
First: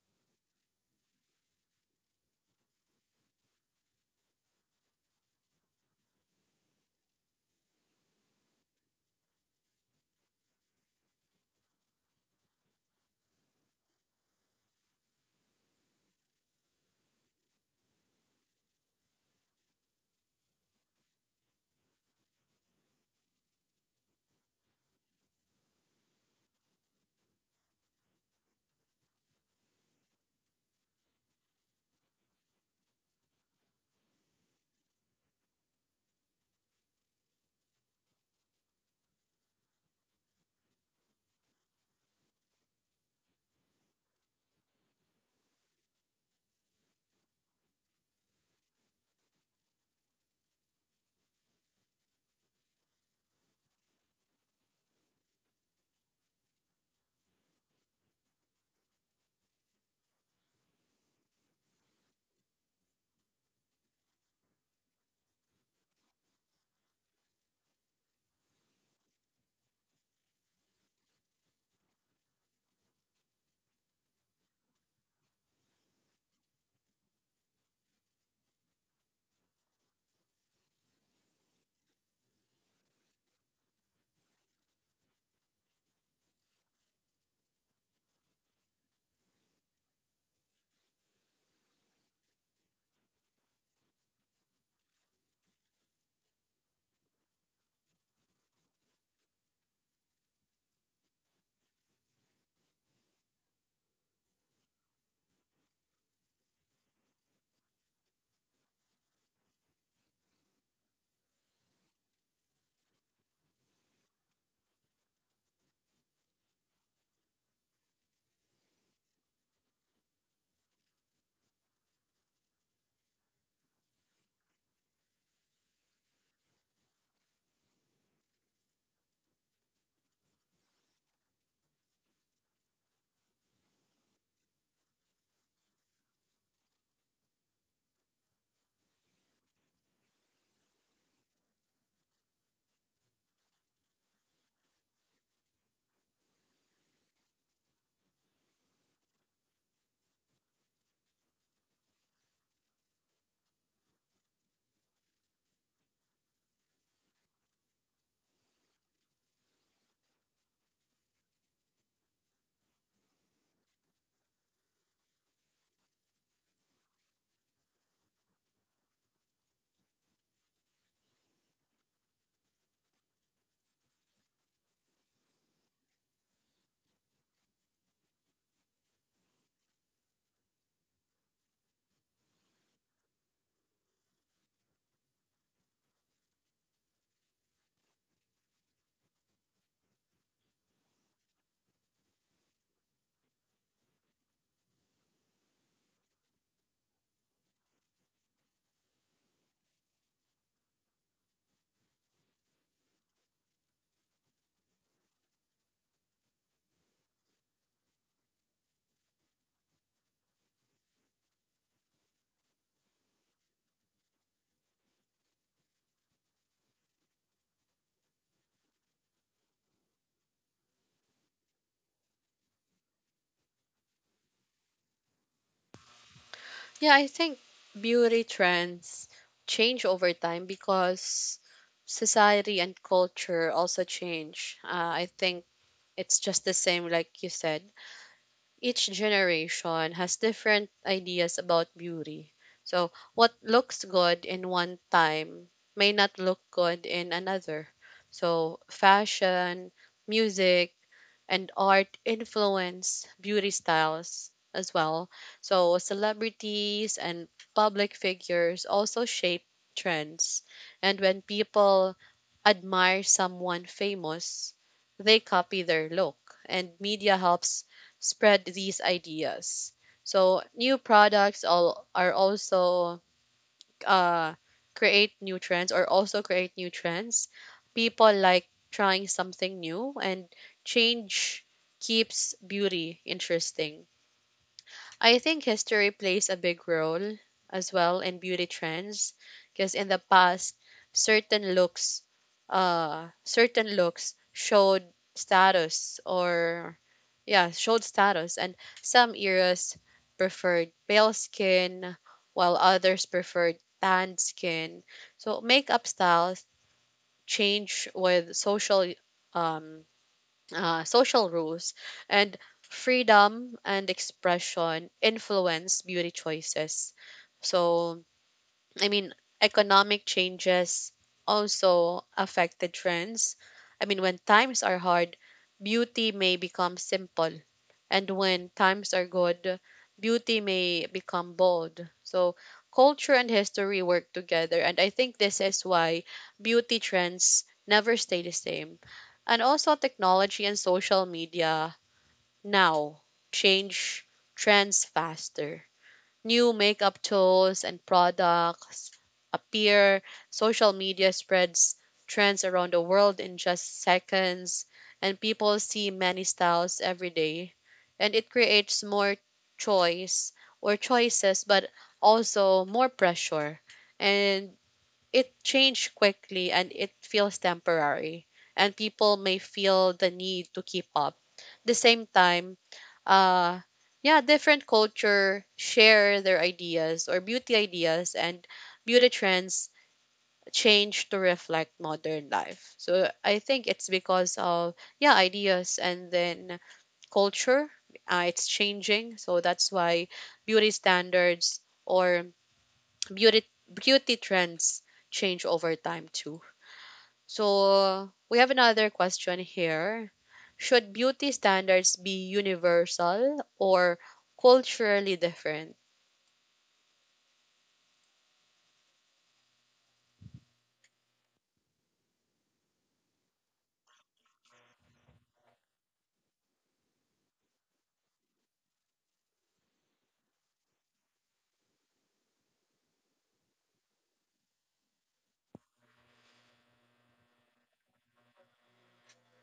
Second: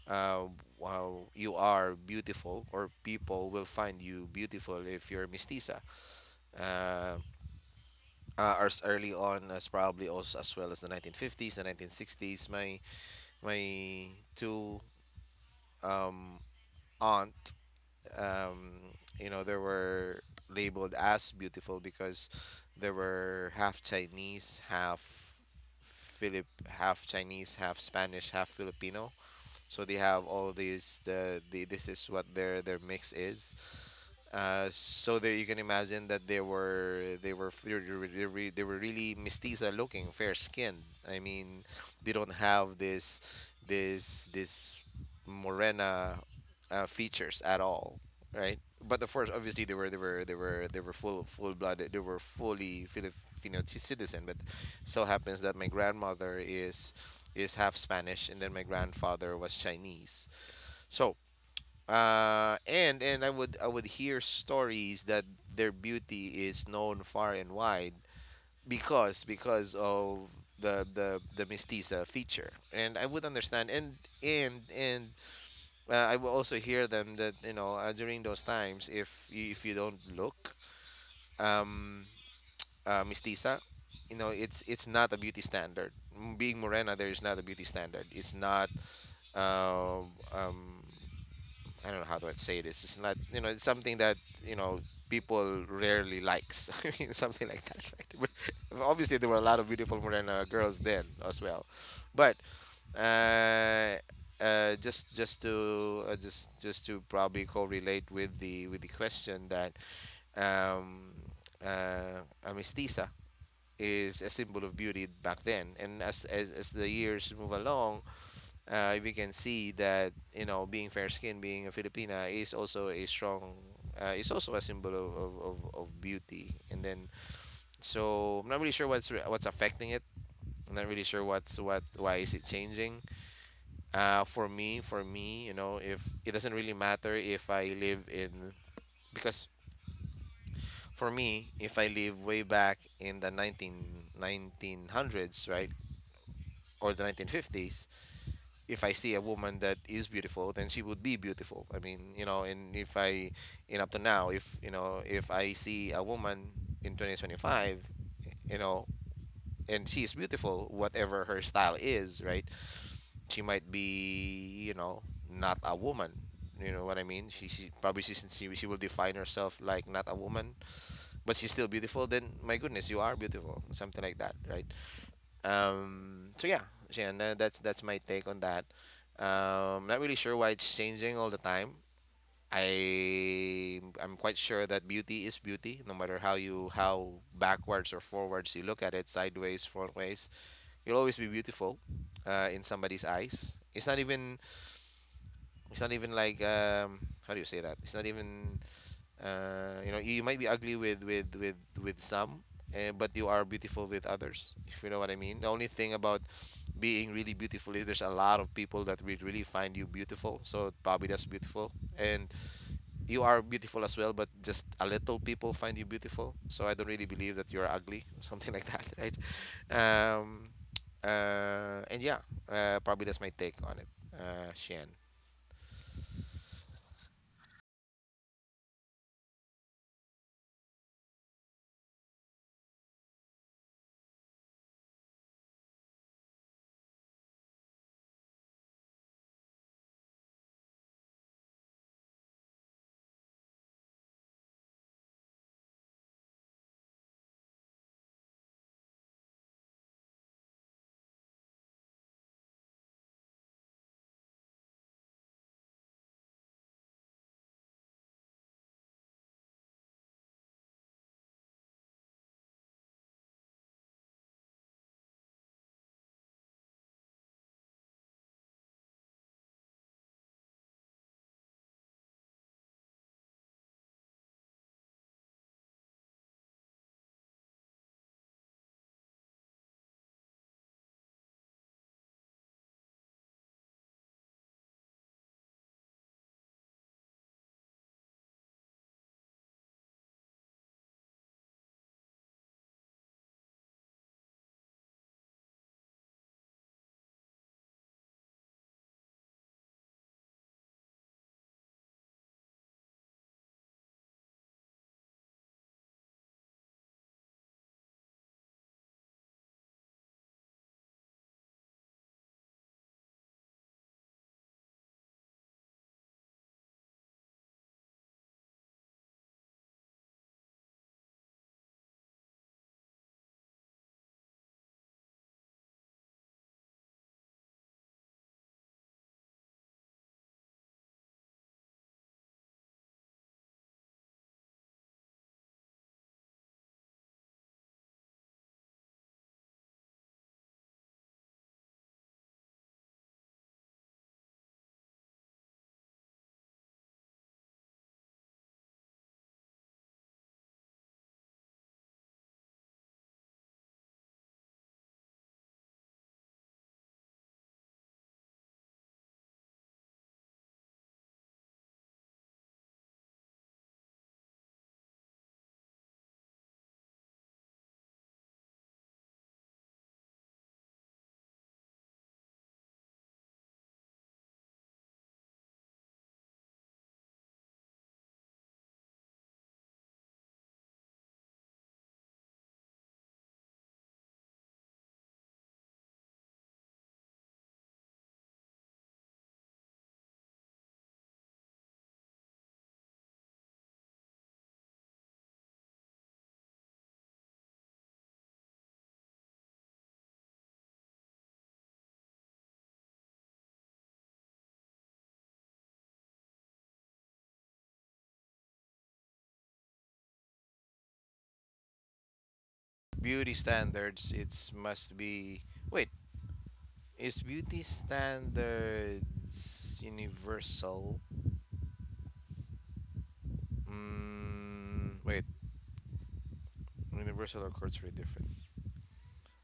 B: uh, wow, you are beautiful, or people will find you beautiful if you're mestiza. Uh, as early on as probably also as well as the 1950s, the 1960s, my two um, aunt, um, you know, they were labeled as beautiful because they were half Chinese, half Chinese, half Spanish, half Filipino. So they have all these the this is what their mix is. So there you can imagine that they were f- they were, they were they were really mestiza looking, fair skinned. I mean, they don't have this morena features at all, right? But of course, obviously they were full full blooded. They were fully Filipino citizen. But so happens that my grandmother is half Spanish, and then my grandfather was Chinese. So, and I would hear stories that their beauty is known far and wide because of the mestiza feature, and I would understand. And I will also hear them that, you know, during those times, if you don't look, um, Miss Tisa, you know, it's not a beauty standard. Being morena, there is not a beauty standard. It's not, uh, um, I don't know how do I say this. It's not, it's something that you know people rarely likes. I mean, something like that, right? But obviously, there were a lot of beautiful morena girls then as well, but. Uh, just to probably correlate with the question that um, Miss Tisa is a symbol of beauty back then. And as the years move along, we can see that, you know, being fair skinned, being a Filipina is also a strong. Is also a symbol of beauty. And then so I'm not really sure what's affecting it. I'm not really sure what why is it changing. For me, you know, if it doesn't really matter if I live in, because for me, if I live way back in the 19 1900s, right, or the 1950s, if I see a woman that is beautiful, then she would be beautiful. I mean, you know, and if I and up to now, if, you know, if I see a woman in 2025, you know, and she is beautiful, whatever her style is, right, she might be, you know, not a woman. You know what I mean, she probably she will define herself like not a woman, but she's still beautiful. Then, my goodness, you are beautiful, something like that, right? um, so yeah, no, that's my take on that. Not really sure why it's changing all the time. I'm quite sure that beauty is beauty, no matter how you, how backwards or forwards you look at it, sideways, frontways, you'll always be beautiful, in somebody's eyes. It's not even like, how do you say that? It's not even, you know, you might be ugly with some, eh, but you are beautiful with others, if you know what I mean. The only thing about being really beautiful is there's a lot of people that would really find you beautiful. So probably that's beautiful, and you are beautiful as well. But just a little people find you beautiful. So I don't really believe that you're ugly, something like that, right? Um, and yeah, probably that's my take on it. Shan.
A: Yeah, I think beauty trends change over time because society and culture also change. I think it's just the same, like you said. Each generation has different ideas about beauty. So, what looks good in one time may not look good in another. So, fashion, music, and art influence beauty styles as well. So celebrities and public figures also shape trends. And when people admire someone famous, they copy their look, and media helps spread these ideas. So new products all are also, uh, create new trends or also create new trends. People like trying something new, and change keeps beauty interesting. I think history plays a big role as well in beauty trends, because in the past certain looks, certain looks showed status, or yeah, showed status, and some eras preferred pale skin while others preferred tanned skin. So makeup styles change with social, um social rules, and freedom and expression influence beauty choices. So, I mean, economic changes also affect the trends. I mean, when times are hard, beauty may become simple. And when times are good, beauty may become bold. So, culture and history work together. And I think this is why beauty trends never stay the same. And also, technology and social media now change trends faster. New makeup tools and products appear. Social media spreads trends around the world in just seconds, and people see many styles every day. And it creates more choice or choices, but also more pressure. And it changed quickly and it feels temporary, and people may feel the need to keep up. The same time, uh yeah, different culture share their ideas or beauty ideas, and beauty trends change to reflect modern life. So I think it's because of, yeah, ideas and then culture, it's changing. So that's why beauty standards or beauty trends change over time too. So we have another question here. Should beauty standards be universal or culturally different?
B: Beauty standards, it's must be. Wait, is beauty standards universal? Mm, wait, universal or culturally different?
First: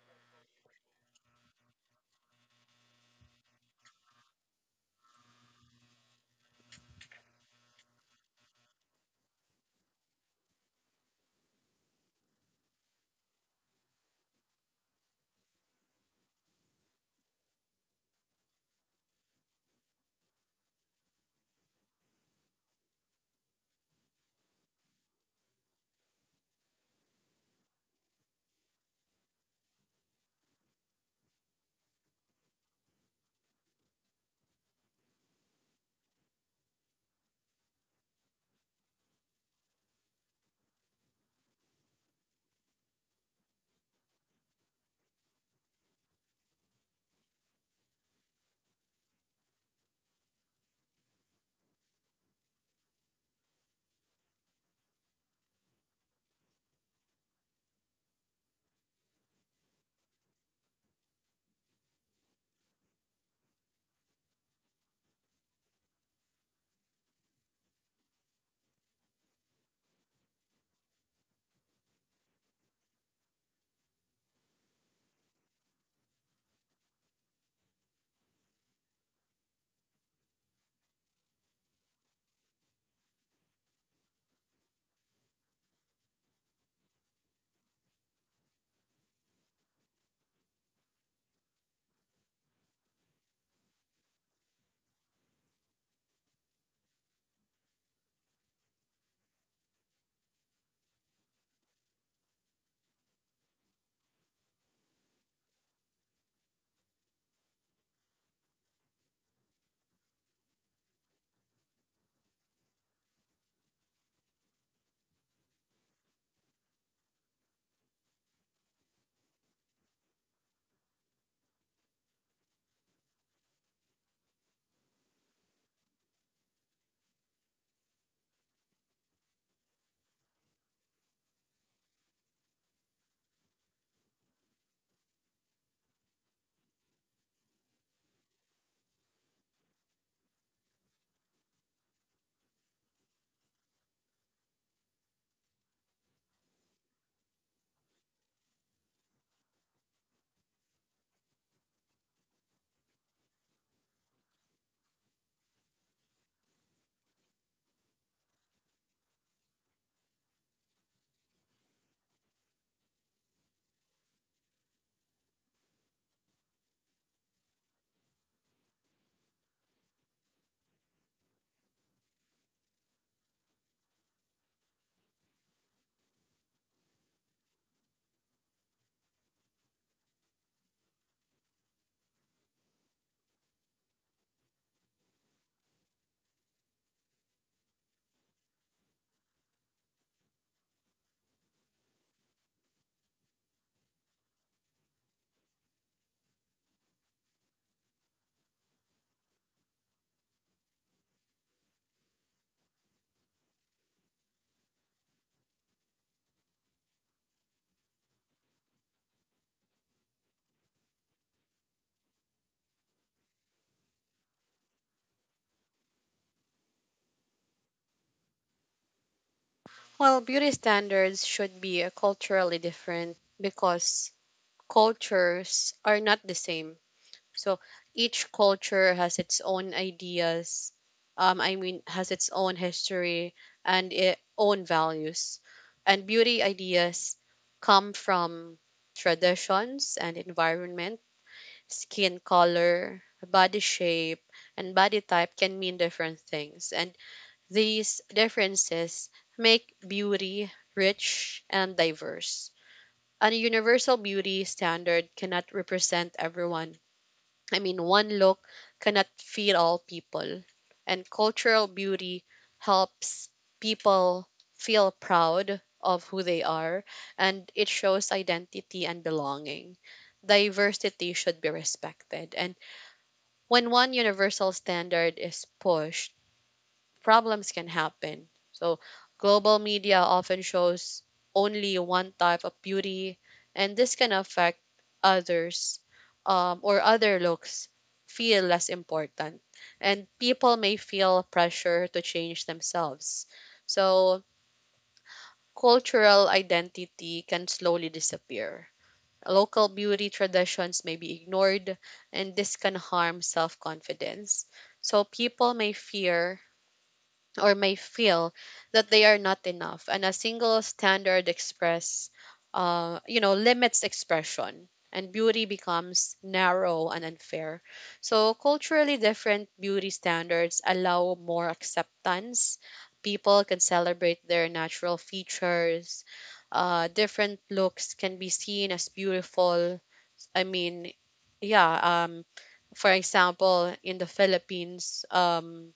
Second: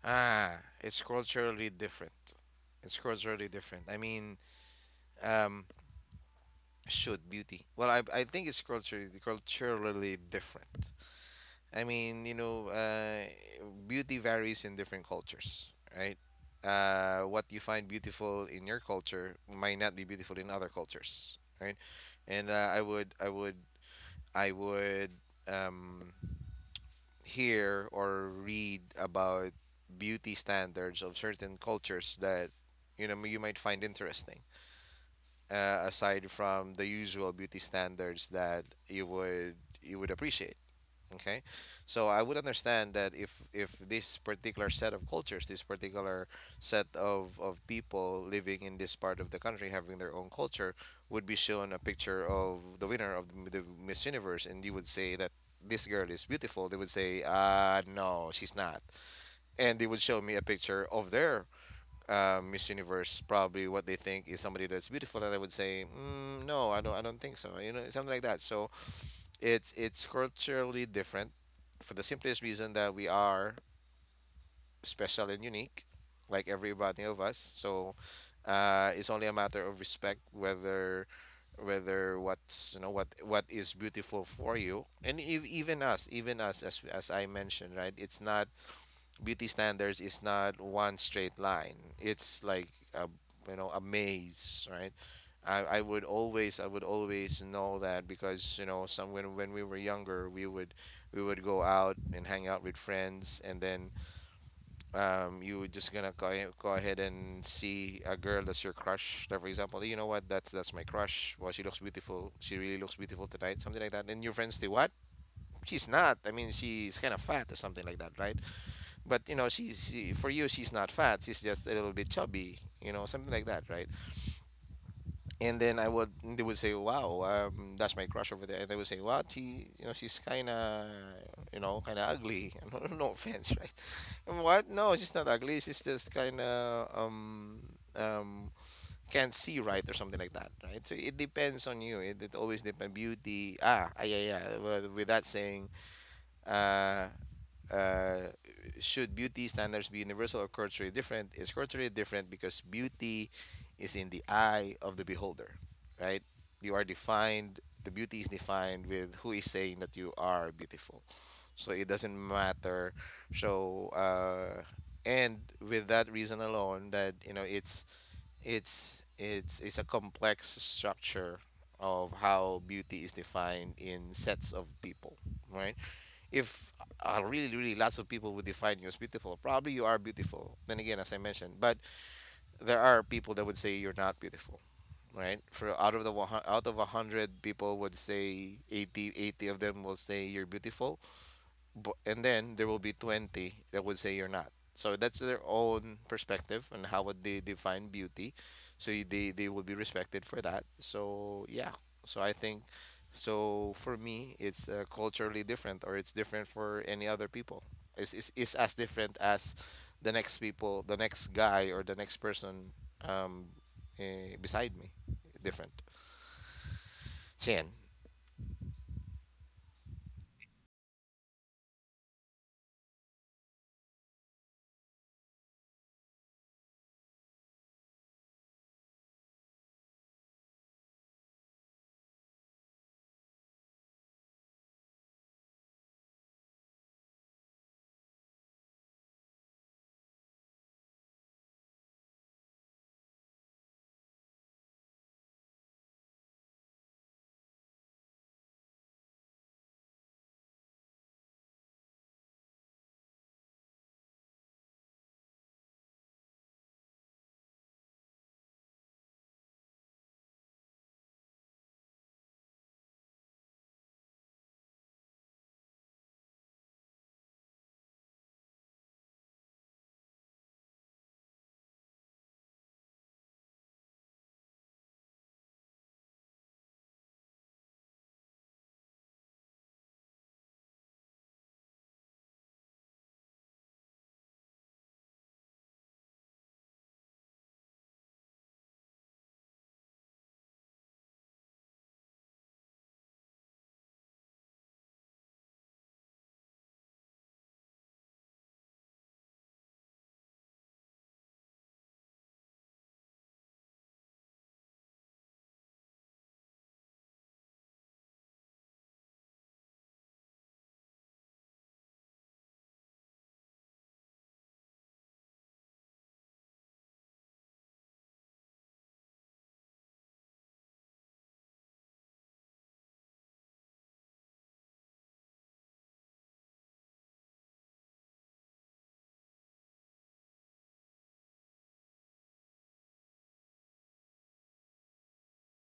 B: Ah, it's culturally different. It's culturally different. I mean, um, should beauty? Well, I think it's culturally different. I mean, you know, beauty varies in different cultures, right? What you find beautiful in your culture might not be beautiful in other cultures, right? And I would I would I would um, hear or read about beauty standards of certain cultures that, you know, you might find interesting. Aside from the usual beauty standards that you would appreciate. Okay, so I would understand that if this particular set of cultures, this particular set of people living in this part of the country having their own culture would be shown a picture of the winner of the Miss Universe, and you would say that this girl is beautiful, they would say, no, she's not, and they would show me a picture of their, Miss Universe, probably what they think is somebody that's beautiful, and I would say, mm, no, I don't think so, you know, something like that. So it's culturally different for the simplest reason that we are special and unique, like everybody of us. So, it's only a matter of respect whether what's, you know, what is beautiful for you. And even us, as I mentioned, right, it's not, beauty standards is not one straight line. It's like a, you know, a maze, right? I would always know that because, you know, some when we were younger, we would go out and hang out with friends, and then, you would just gonna go, go ahead and see a girl that's your crush, like for example, "Hey, you know what, that's my crush, well, she looks beautiful, she really looks beautiful tonight," something like that. Then your friends say, what, she's not, I mean, she's kind of fat or something like that, right? But you know, she, for you, she's not fat, she's just a little bit chubby, you know, something like that, right? and then I would They would say, wow, that's my crush over there, and they would say, wow, she, you know, she's kind of, you know, kind of ugly, no, no offense, right? And what, no, she's not ugly, she's just kind of, um can't see right or something like that, right? So it depends on you. It always depends, beauty, yeah, yeah. Well, with that saying, uh, uh, should beauty standards be universal or culturally different? Is culturally different because beauty is in the eye of the beholder, right? You are defined, the beauty is defined with who is saying that you are beautiful. So it doesn't matter. So, and with that reason alone, that, you know, it's a complex structure of how beauty is defined in sets of people, right? If, really lots of people would define you as beautiful, probably you are beautiful. Then again, as I mentioned, but there are people that would say you're not beautiful, right? For out of the one, out of a 100 people would say 80, 80 of them will say you're beautiful, and then there will be 20 that would say you're not. So that's their own perspective on how would they define beauty. So they will be respected for that. So yeah. So I think, so for me, it's, culturally different, or it's different for any other people. It's as different as the next people, the next guy or the next person, um, beside me. Different. Chen.
A: Well, beauty standards should be culturally different because cultures are not the same. So each culture has its own ideas, I mean, has its own history and its own values. And beauty ideas come from traditions and environment. Skin color, body shape, and body type can mean different things, and these differences make beauty rich and diverse. A universal beauty standard cannot represent everyone. I mean, one look cannot fit all people, and cultural beauty helps people feel proud of who they are, and it shows identity and belonging. Diversity should be respected, and when one universal standard is pushed, problems can happen. So, global media often shows only one type of beauty, and this can affect others, or other looks feel less important. And people may feel pressure to change themselves. So, cultural identity can slowly disappear. Local beauty traditions may be ignored, and this can harm self confidence. So people may fear or may feel that they are not enough, and a single standard express, limits expression, and beauty becomes narrow and unfair. So culturally different beauty standards allow more acceptance. People can celebrate their natural features, different looks can be seen as beautiful. I mean, yeah, for example, in the Philippines,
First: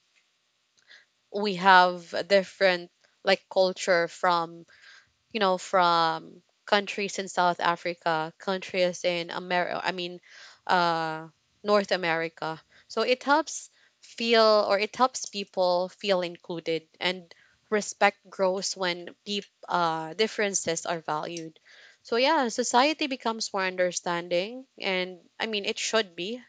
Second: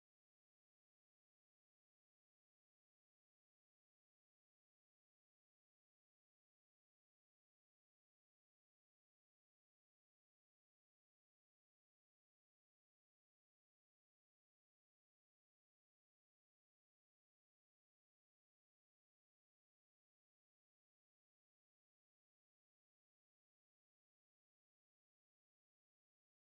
A: we have a different like culture from, from countries in South Africa, countries in America, I mean, uh, North America. So it helps feel, or it helps people feel included, and respect grows when deep differences are valued. So yeah, society becomes more understanding, and I mean it should be,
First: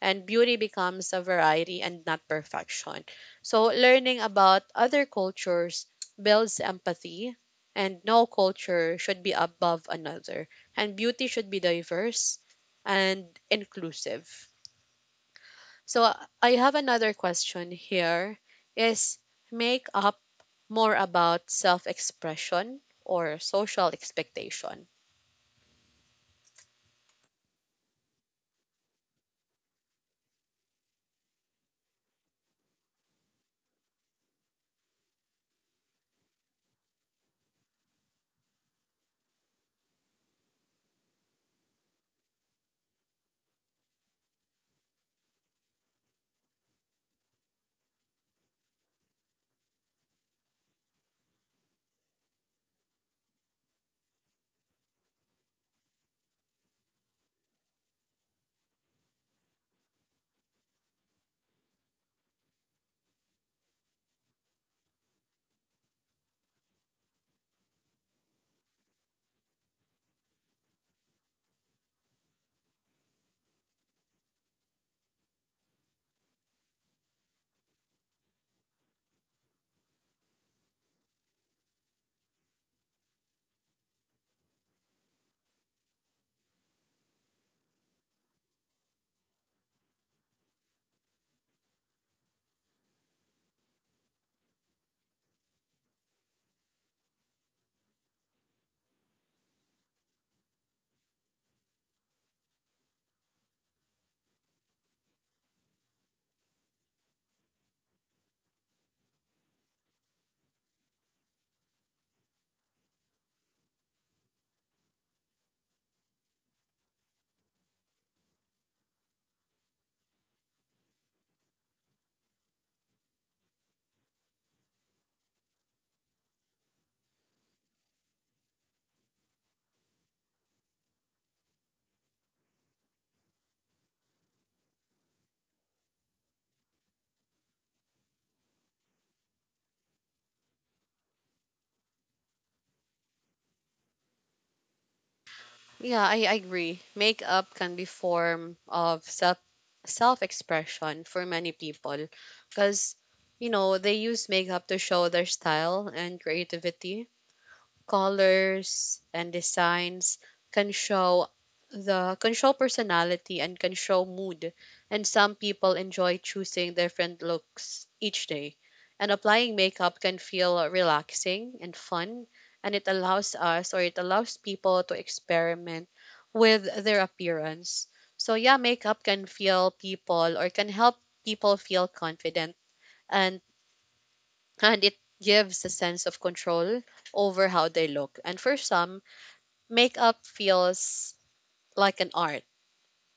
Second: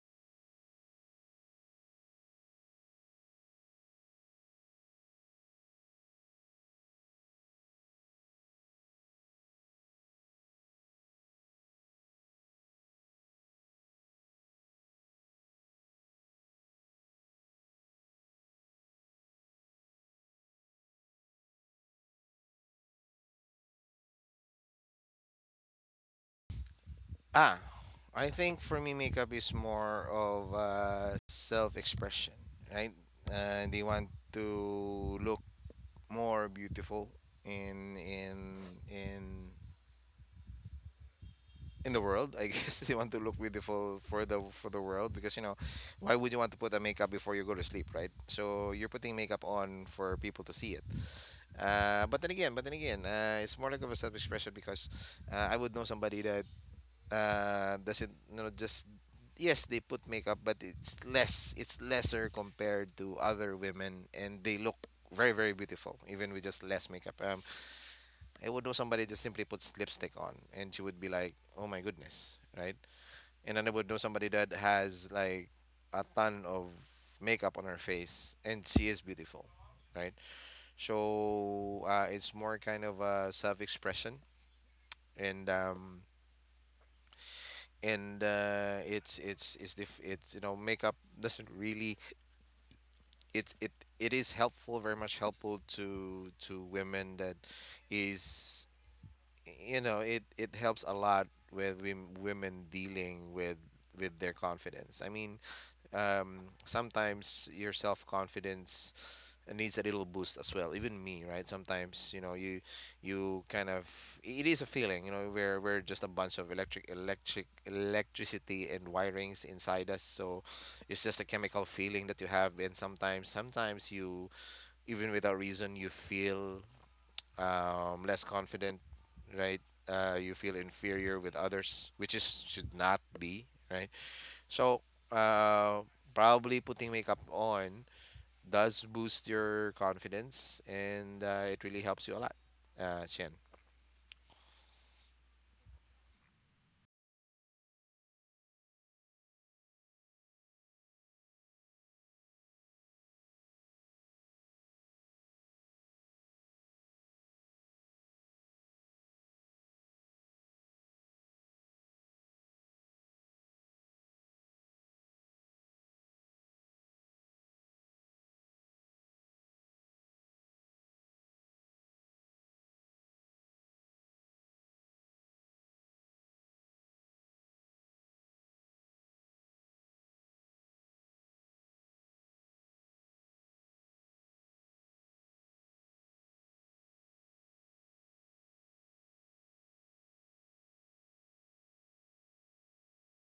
A: and beauty becomes a variety and not perfection. So learning about other cultures builds empathy, and no culture should be above another, and beauty should be diverse and inclusive. So I have another question here. Is makeup more about self-expression or social expectation?
B: Ah, I think for me, makeup is more of, self expression, right? They want to look more beautiful in in in in the world, I guess. They want to look beautiful for the world, because, you know, why would you want to put a makeup before you go to sleep, right? So you're putting makeup on for people to see it. But then again, it's more like of a self expression. Because I would know somebody that doesn't, just, yes, they put makeup, but it's lesser compared to other women, and they look very, very beautiful even with just less makeup. I would know somebody just simply puts lipstick on, and she would be like, oh my goodness, right? And then I would know somebody that has like a ton of makeup on her face, and she is beautiful, right? So it's more kind of a self-expression. And um and uh, it's makeup doesn't really... it's it it is helpful, very much helpful to women. That is, you know, it helps a lot with women dealing with their confidence, I mean. Sometimes your self-confidence needs a little boost as well, even me, right? Sometimes, you kind of... it is a feeling, you know? We're we're just a bunch of electricity and wirings inside us. So it's just a chemical feeling that you have, and sometimes you, even without reason, you feel less confident, right? You feel inferior with others, which is should not be, right? So uh, probably putting makeup on does boost your confidence, and it really helps you a lot, Chen.
A: Yeah, I agree, makeup can be form of self-expression for many people, because they use makeup to show their style and creativity. Colors and designs can show the, can show personality, and can show mood. And some people enjoy choosing different looks each day, and applying makeup can feel relaxing and fun, and it allows people to experiment with their appearance. So yeah, makeup can help people feel confident, and and it gives a sense of control over how they look. And for some, makeup feels like an art.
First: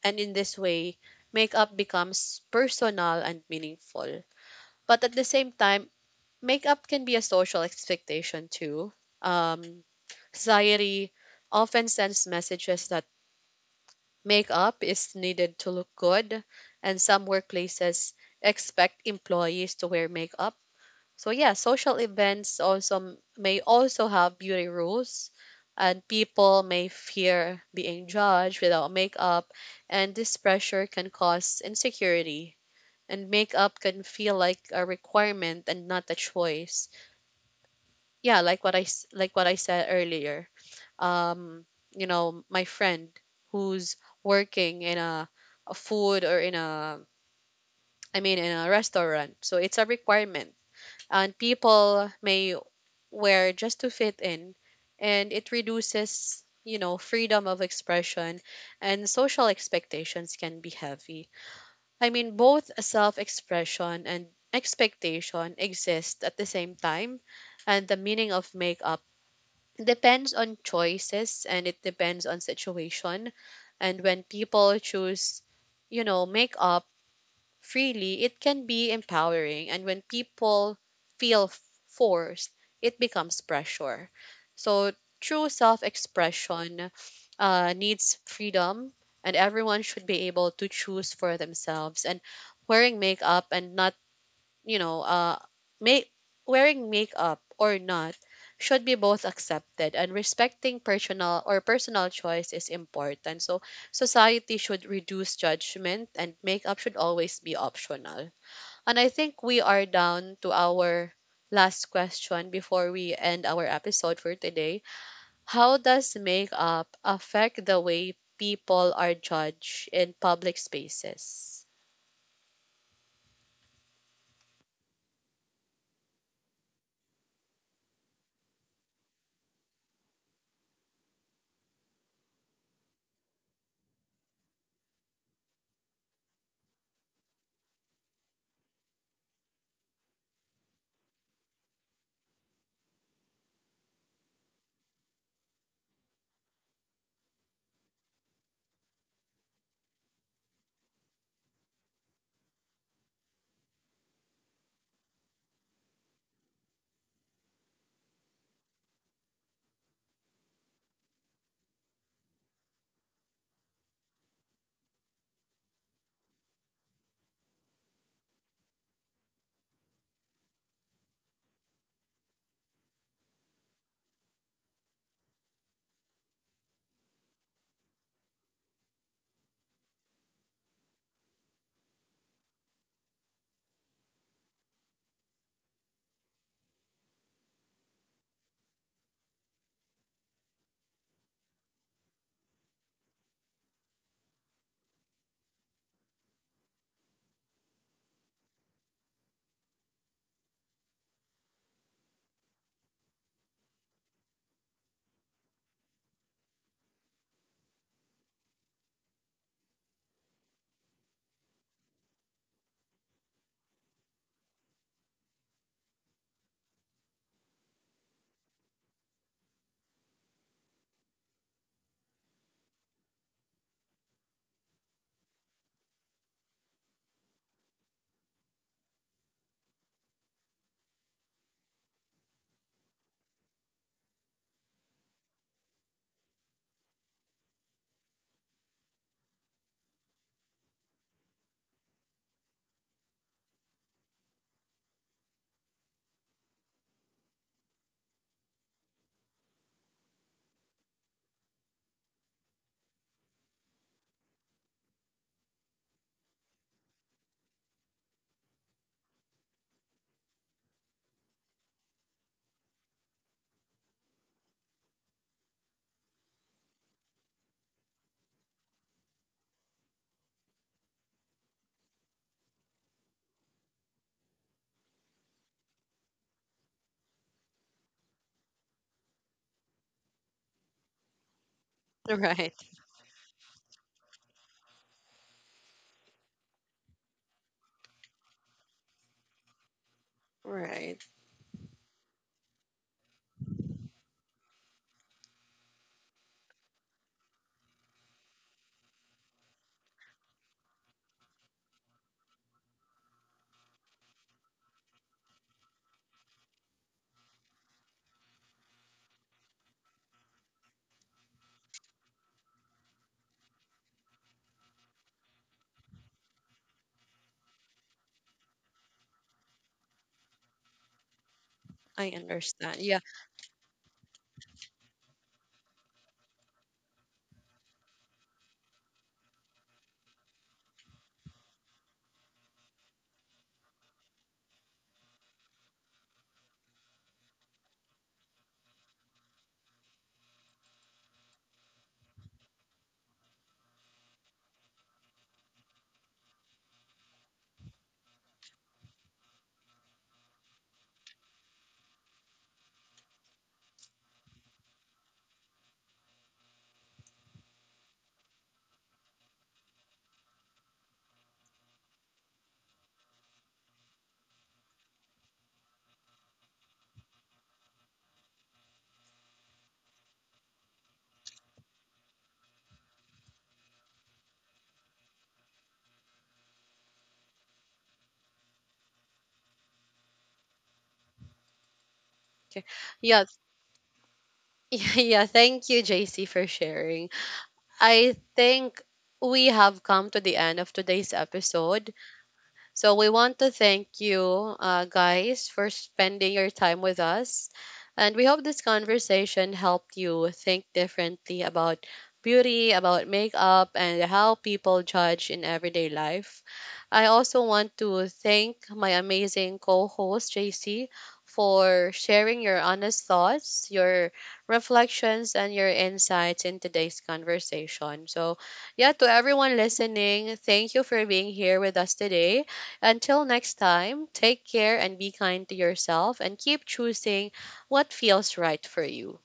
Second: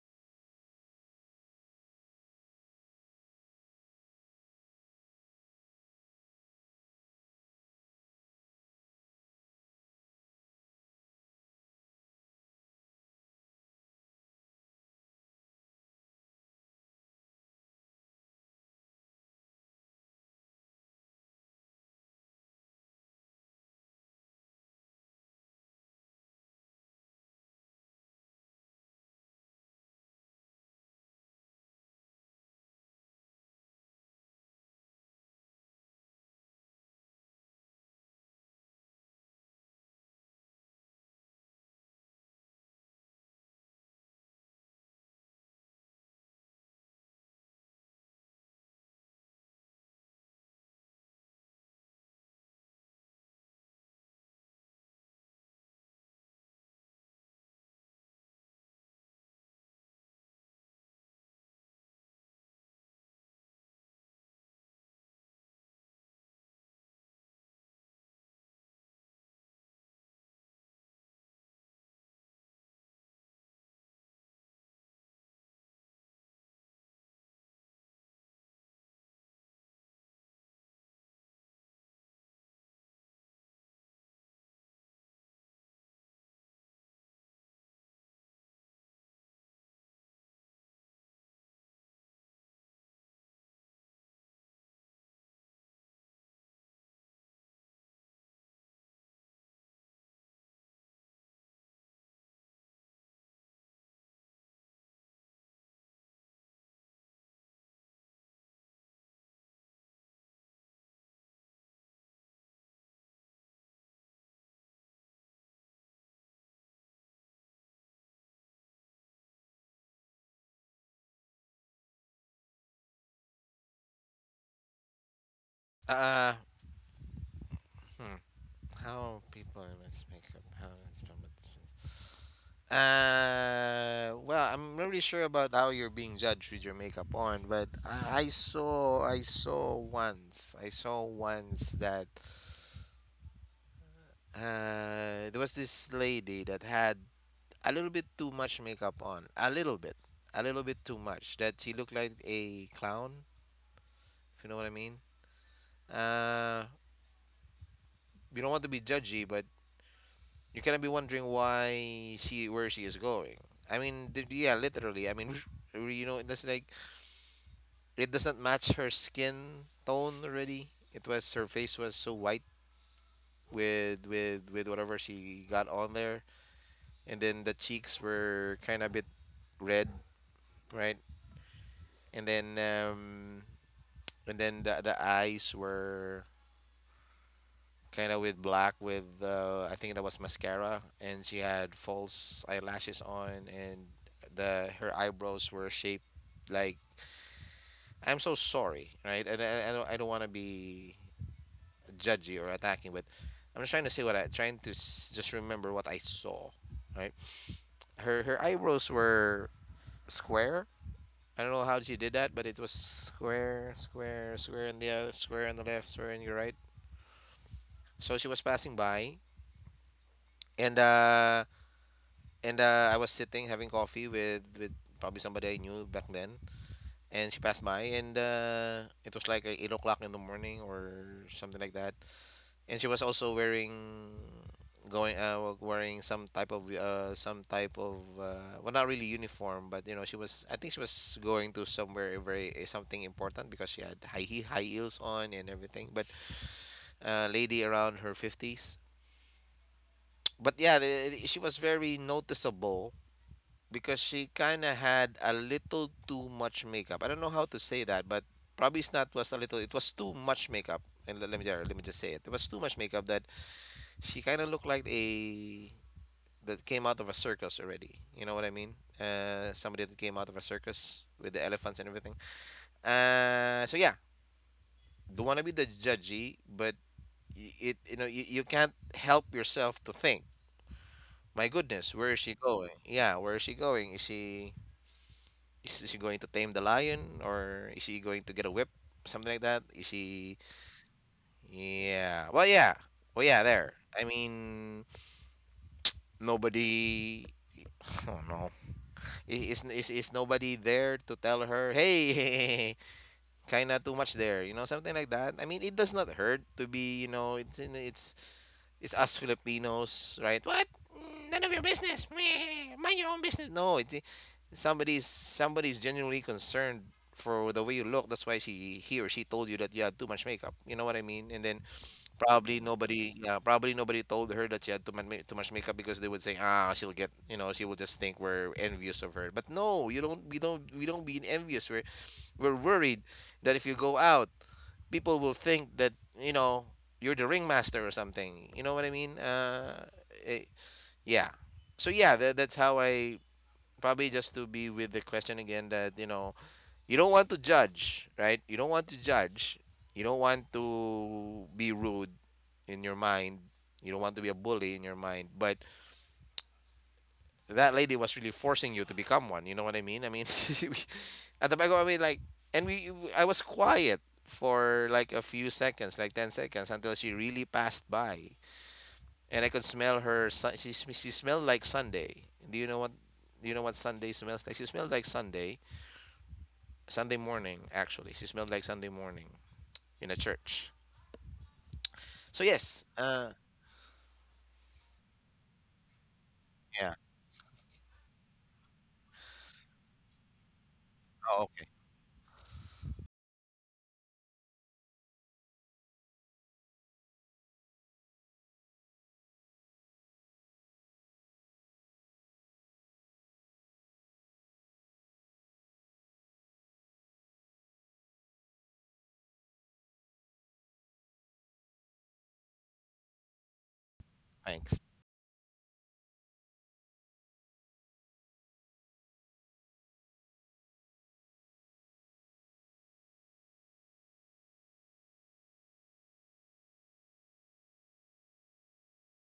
A: And in this way, makeup becomes personal and meaningful. But at the same time, makeup can be a social expectation too. Um, society often sends messages that makeup is needed to look good, and some workplaces expect employees to wear makeup. So yeah, social events also may also have beauty rules, and people may fear being judged without makeup, and this pressure can cause insecurity, and makeup can feel like a requirement and not a choice. Yeah, like what I said earlier. Um, my friend who's working in a food or in a I mean, in a restaurant. So it's a requirement, and people may where just to fit in, and it reduces, freedom of expression, and social expectations can be heavy. I mean, both self-expression and expectation exist at the same time, and the meaning of makeup depends on choices, and it depends on situation. And when people choose, makeup freely, it can be empowering. And when people feel forced, it becomes pressure. So true self expression needs freedom, and everyone should be able to choose for themselves. And wearing makeup and not you know, make wearing makeup or not should be both accepted, and respecting personal, or personal choice, is important. So society should reduce judgment, and makeup should always be optional. And I think we are down to our last question before we end our episode for today. How does makeup affect the way people are judged in public spaces?
B: Uh, hmm, how people miss makeup? How it's promoted. Well, I'm not really sure about how you're being judged with your makeup on, but I saw once that there was this lady that had a little bit too much makeup on, a little bit too much. That she looked like a clown, if you know what I mean. Uh, you don't want to be judgy, but you cannot be wondering why she where she is going. I mean, yeah, literally. I mean, that's like... it doesn't match her skin tone already. It was... her face was so white with whatever she got on there, and then the cheeks were kind of a bit red, right? And then um and then the eyes were kind of with black with I think that was mascara, and she had false eyelashes on, and the her eyebrows were shaped like... I'm so sorry, right? And I don't want to be judgy or attacking, but I'm just trying to see what I trying to s- just remember what I saw. Right, her eyebrows were square. I don't know how she did that, but it was square, square, square on the other, square on the left, square on your right. So she was passing by, and I was sitting having coffee with probably somebody I knew back then, and she passed by, and it was like 8 o'clock in the morning or something like that. And she was also wearing some type of well, not really uniform, but you know, she was... I think she was going to somewhere very something important because she had high heels on and everything, but lady around her 50s. But yeah, she was very noticeable because she kind of had a little too much makeup. I don't know how to say that, but probably it's not was a little it was too much makeup. And let me just say it was too much makeup that she kind of looked like a that came out of a circus already. You know what I mean? Somebody that came out of a circus with the elephants and everything. So yeah, don't want to be the judgy, but y- it you know, you can't help yourself to think, my goodness, where is she
A: Right,
B: going? Yeah, where is she going? Is she going to tame the lion or is she going to get a whip? Something like that. Is she?
A: right.
B: Yeah. Well, yeah. Well, yeah. There. I mean, nobody. I don't know. Is is nobody there to tell her, hey, kinda too much there, you know, something like that. I mean, it does not hurt to be, you know, it's us Filipinos, right? What? None of your business. Meh, mind your own business. No, it's somebody's genuinely concerned for the way you look. That's why she he or she told you that you had too much makeup. You know what I mean? And then...
A: I
B: probably
A: understand. Yeah.
B: nobody, yeah, probably nobody told her that she had too much makeup because they would say, ah, she'll get, you know, she will just think we're envious of her. But no, you don't, we don't be envious. We're worried that if you go out, people will think that you know you're the ringmaster or something. You know what I mean? Eh, yeah. So yeah, that's how I... probably just to be with the question again, that, you know, you don't want to judge, right? You don't want to judge. You don't want to be rude in your mind. You don't want to be a bully in your mind. But that lady was really forcing you to become one. You know what I mean? I mean, at the back of my mind, like, I was quiet for like a few seconds, like 10 seconds, until she really passed by. And I could smell her. She smelled like Sunday. Do you know what? Do you know what Sunday smells like? She smelled like Sunday, Sunday morning. Actually, she smelled like Sunday morning... in a church. So
A: Okay.
B: yes,
A: Yeah. Yeah. Thank you, JC, for
B: yeah.
A: sharing. I think we have come to the end of today's
B: Oh, okay.
A: episode. So we want to thank you, guys, for spending your time with us. And we hope this conversation helped you think differently about beauty, about makeup, and how people judge in everyday life. I also want to thank my amazing co host, JC, for sharing your honest thoughts, your
B: Thanks.
A: reflections, and your insights in today's conversation. So, yeah, to everyone listening, thank you for being here with us today. Until next time, take care and be kind to yourself, and keep choosing what feels right for you.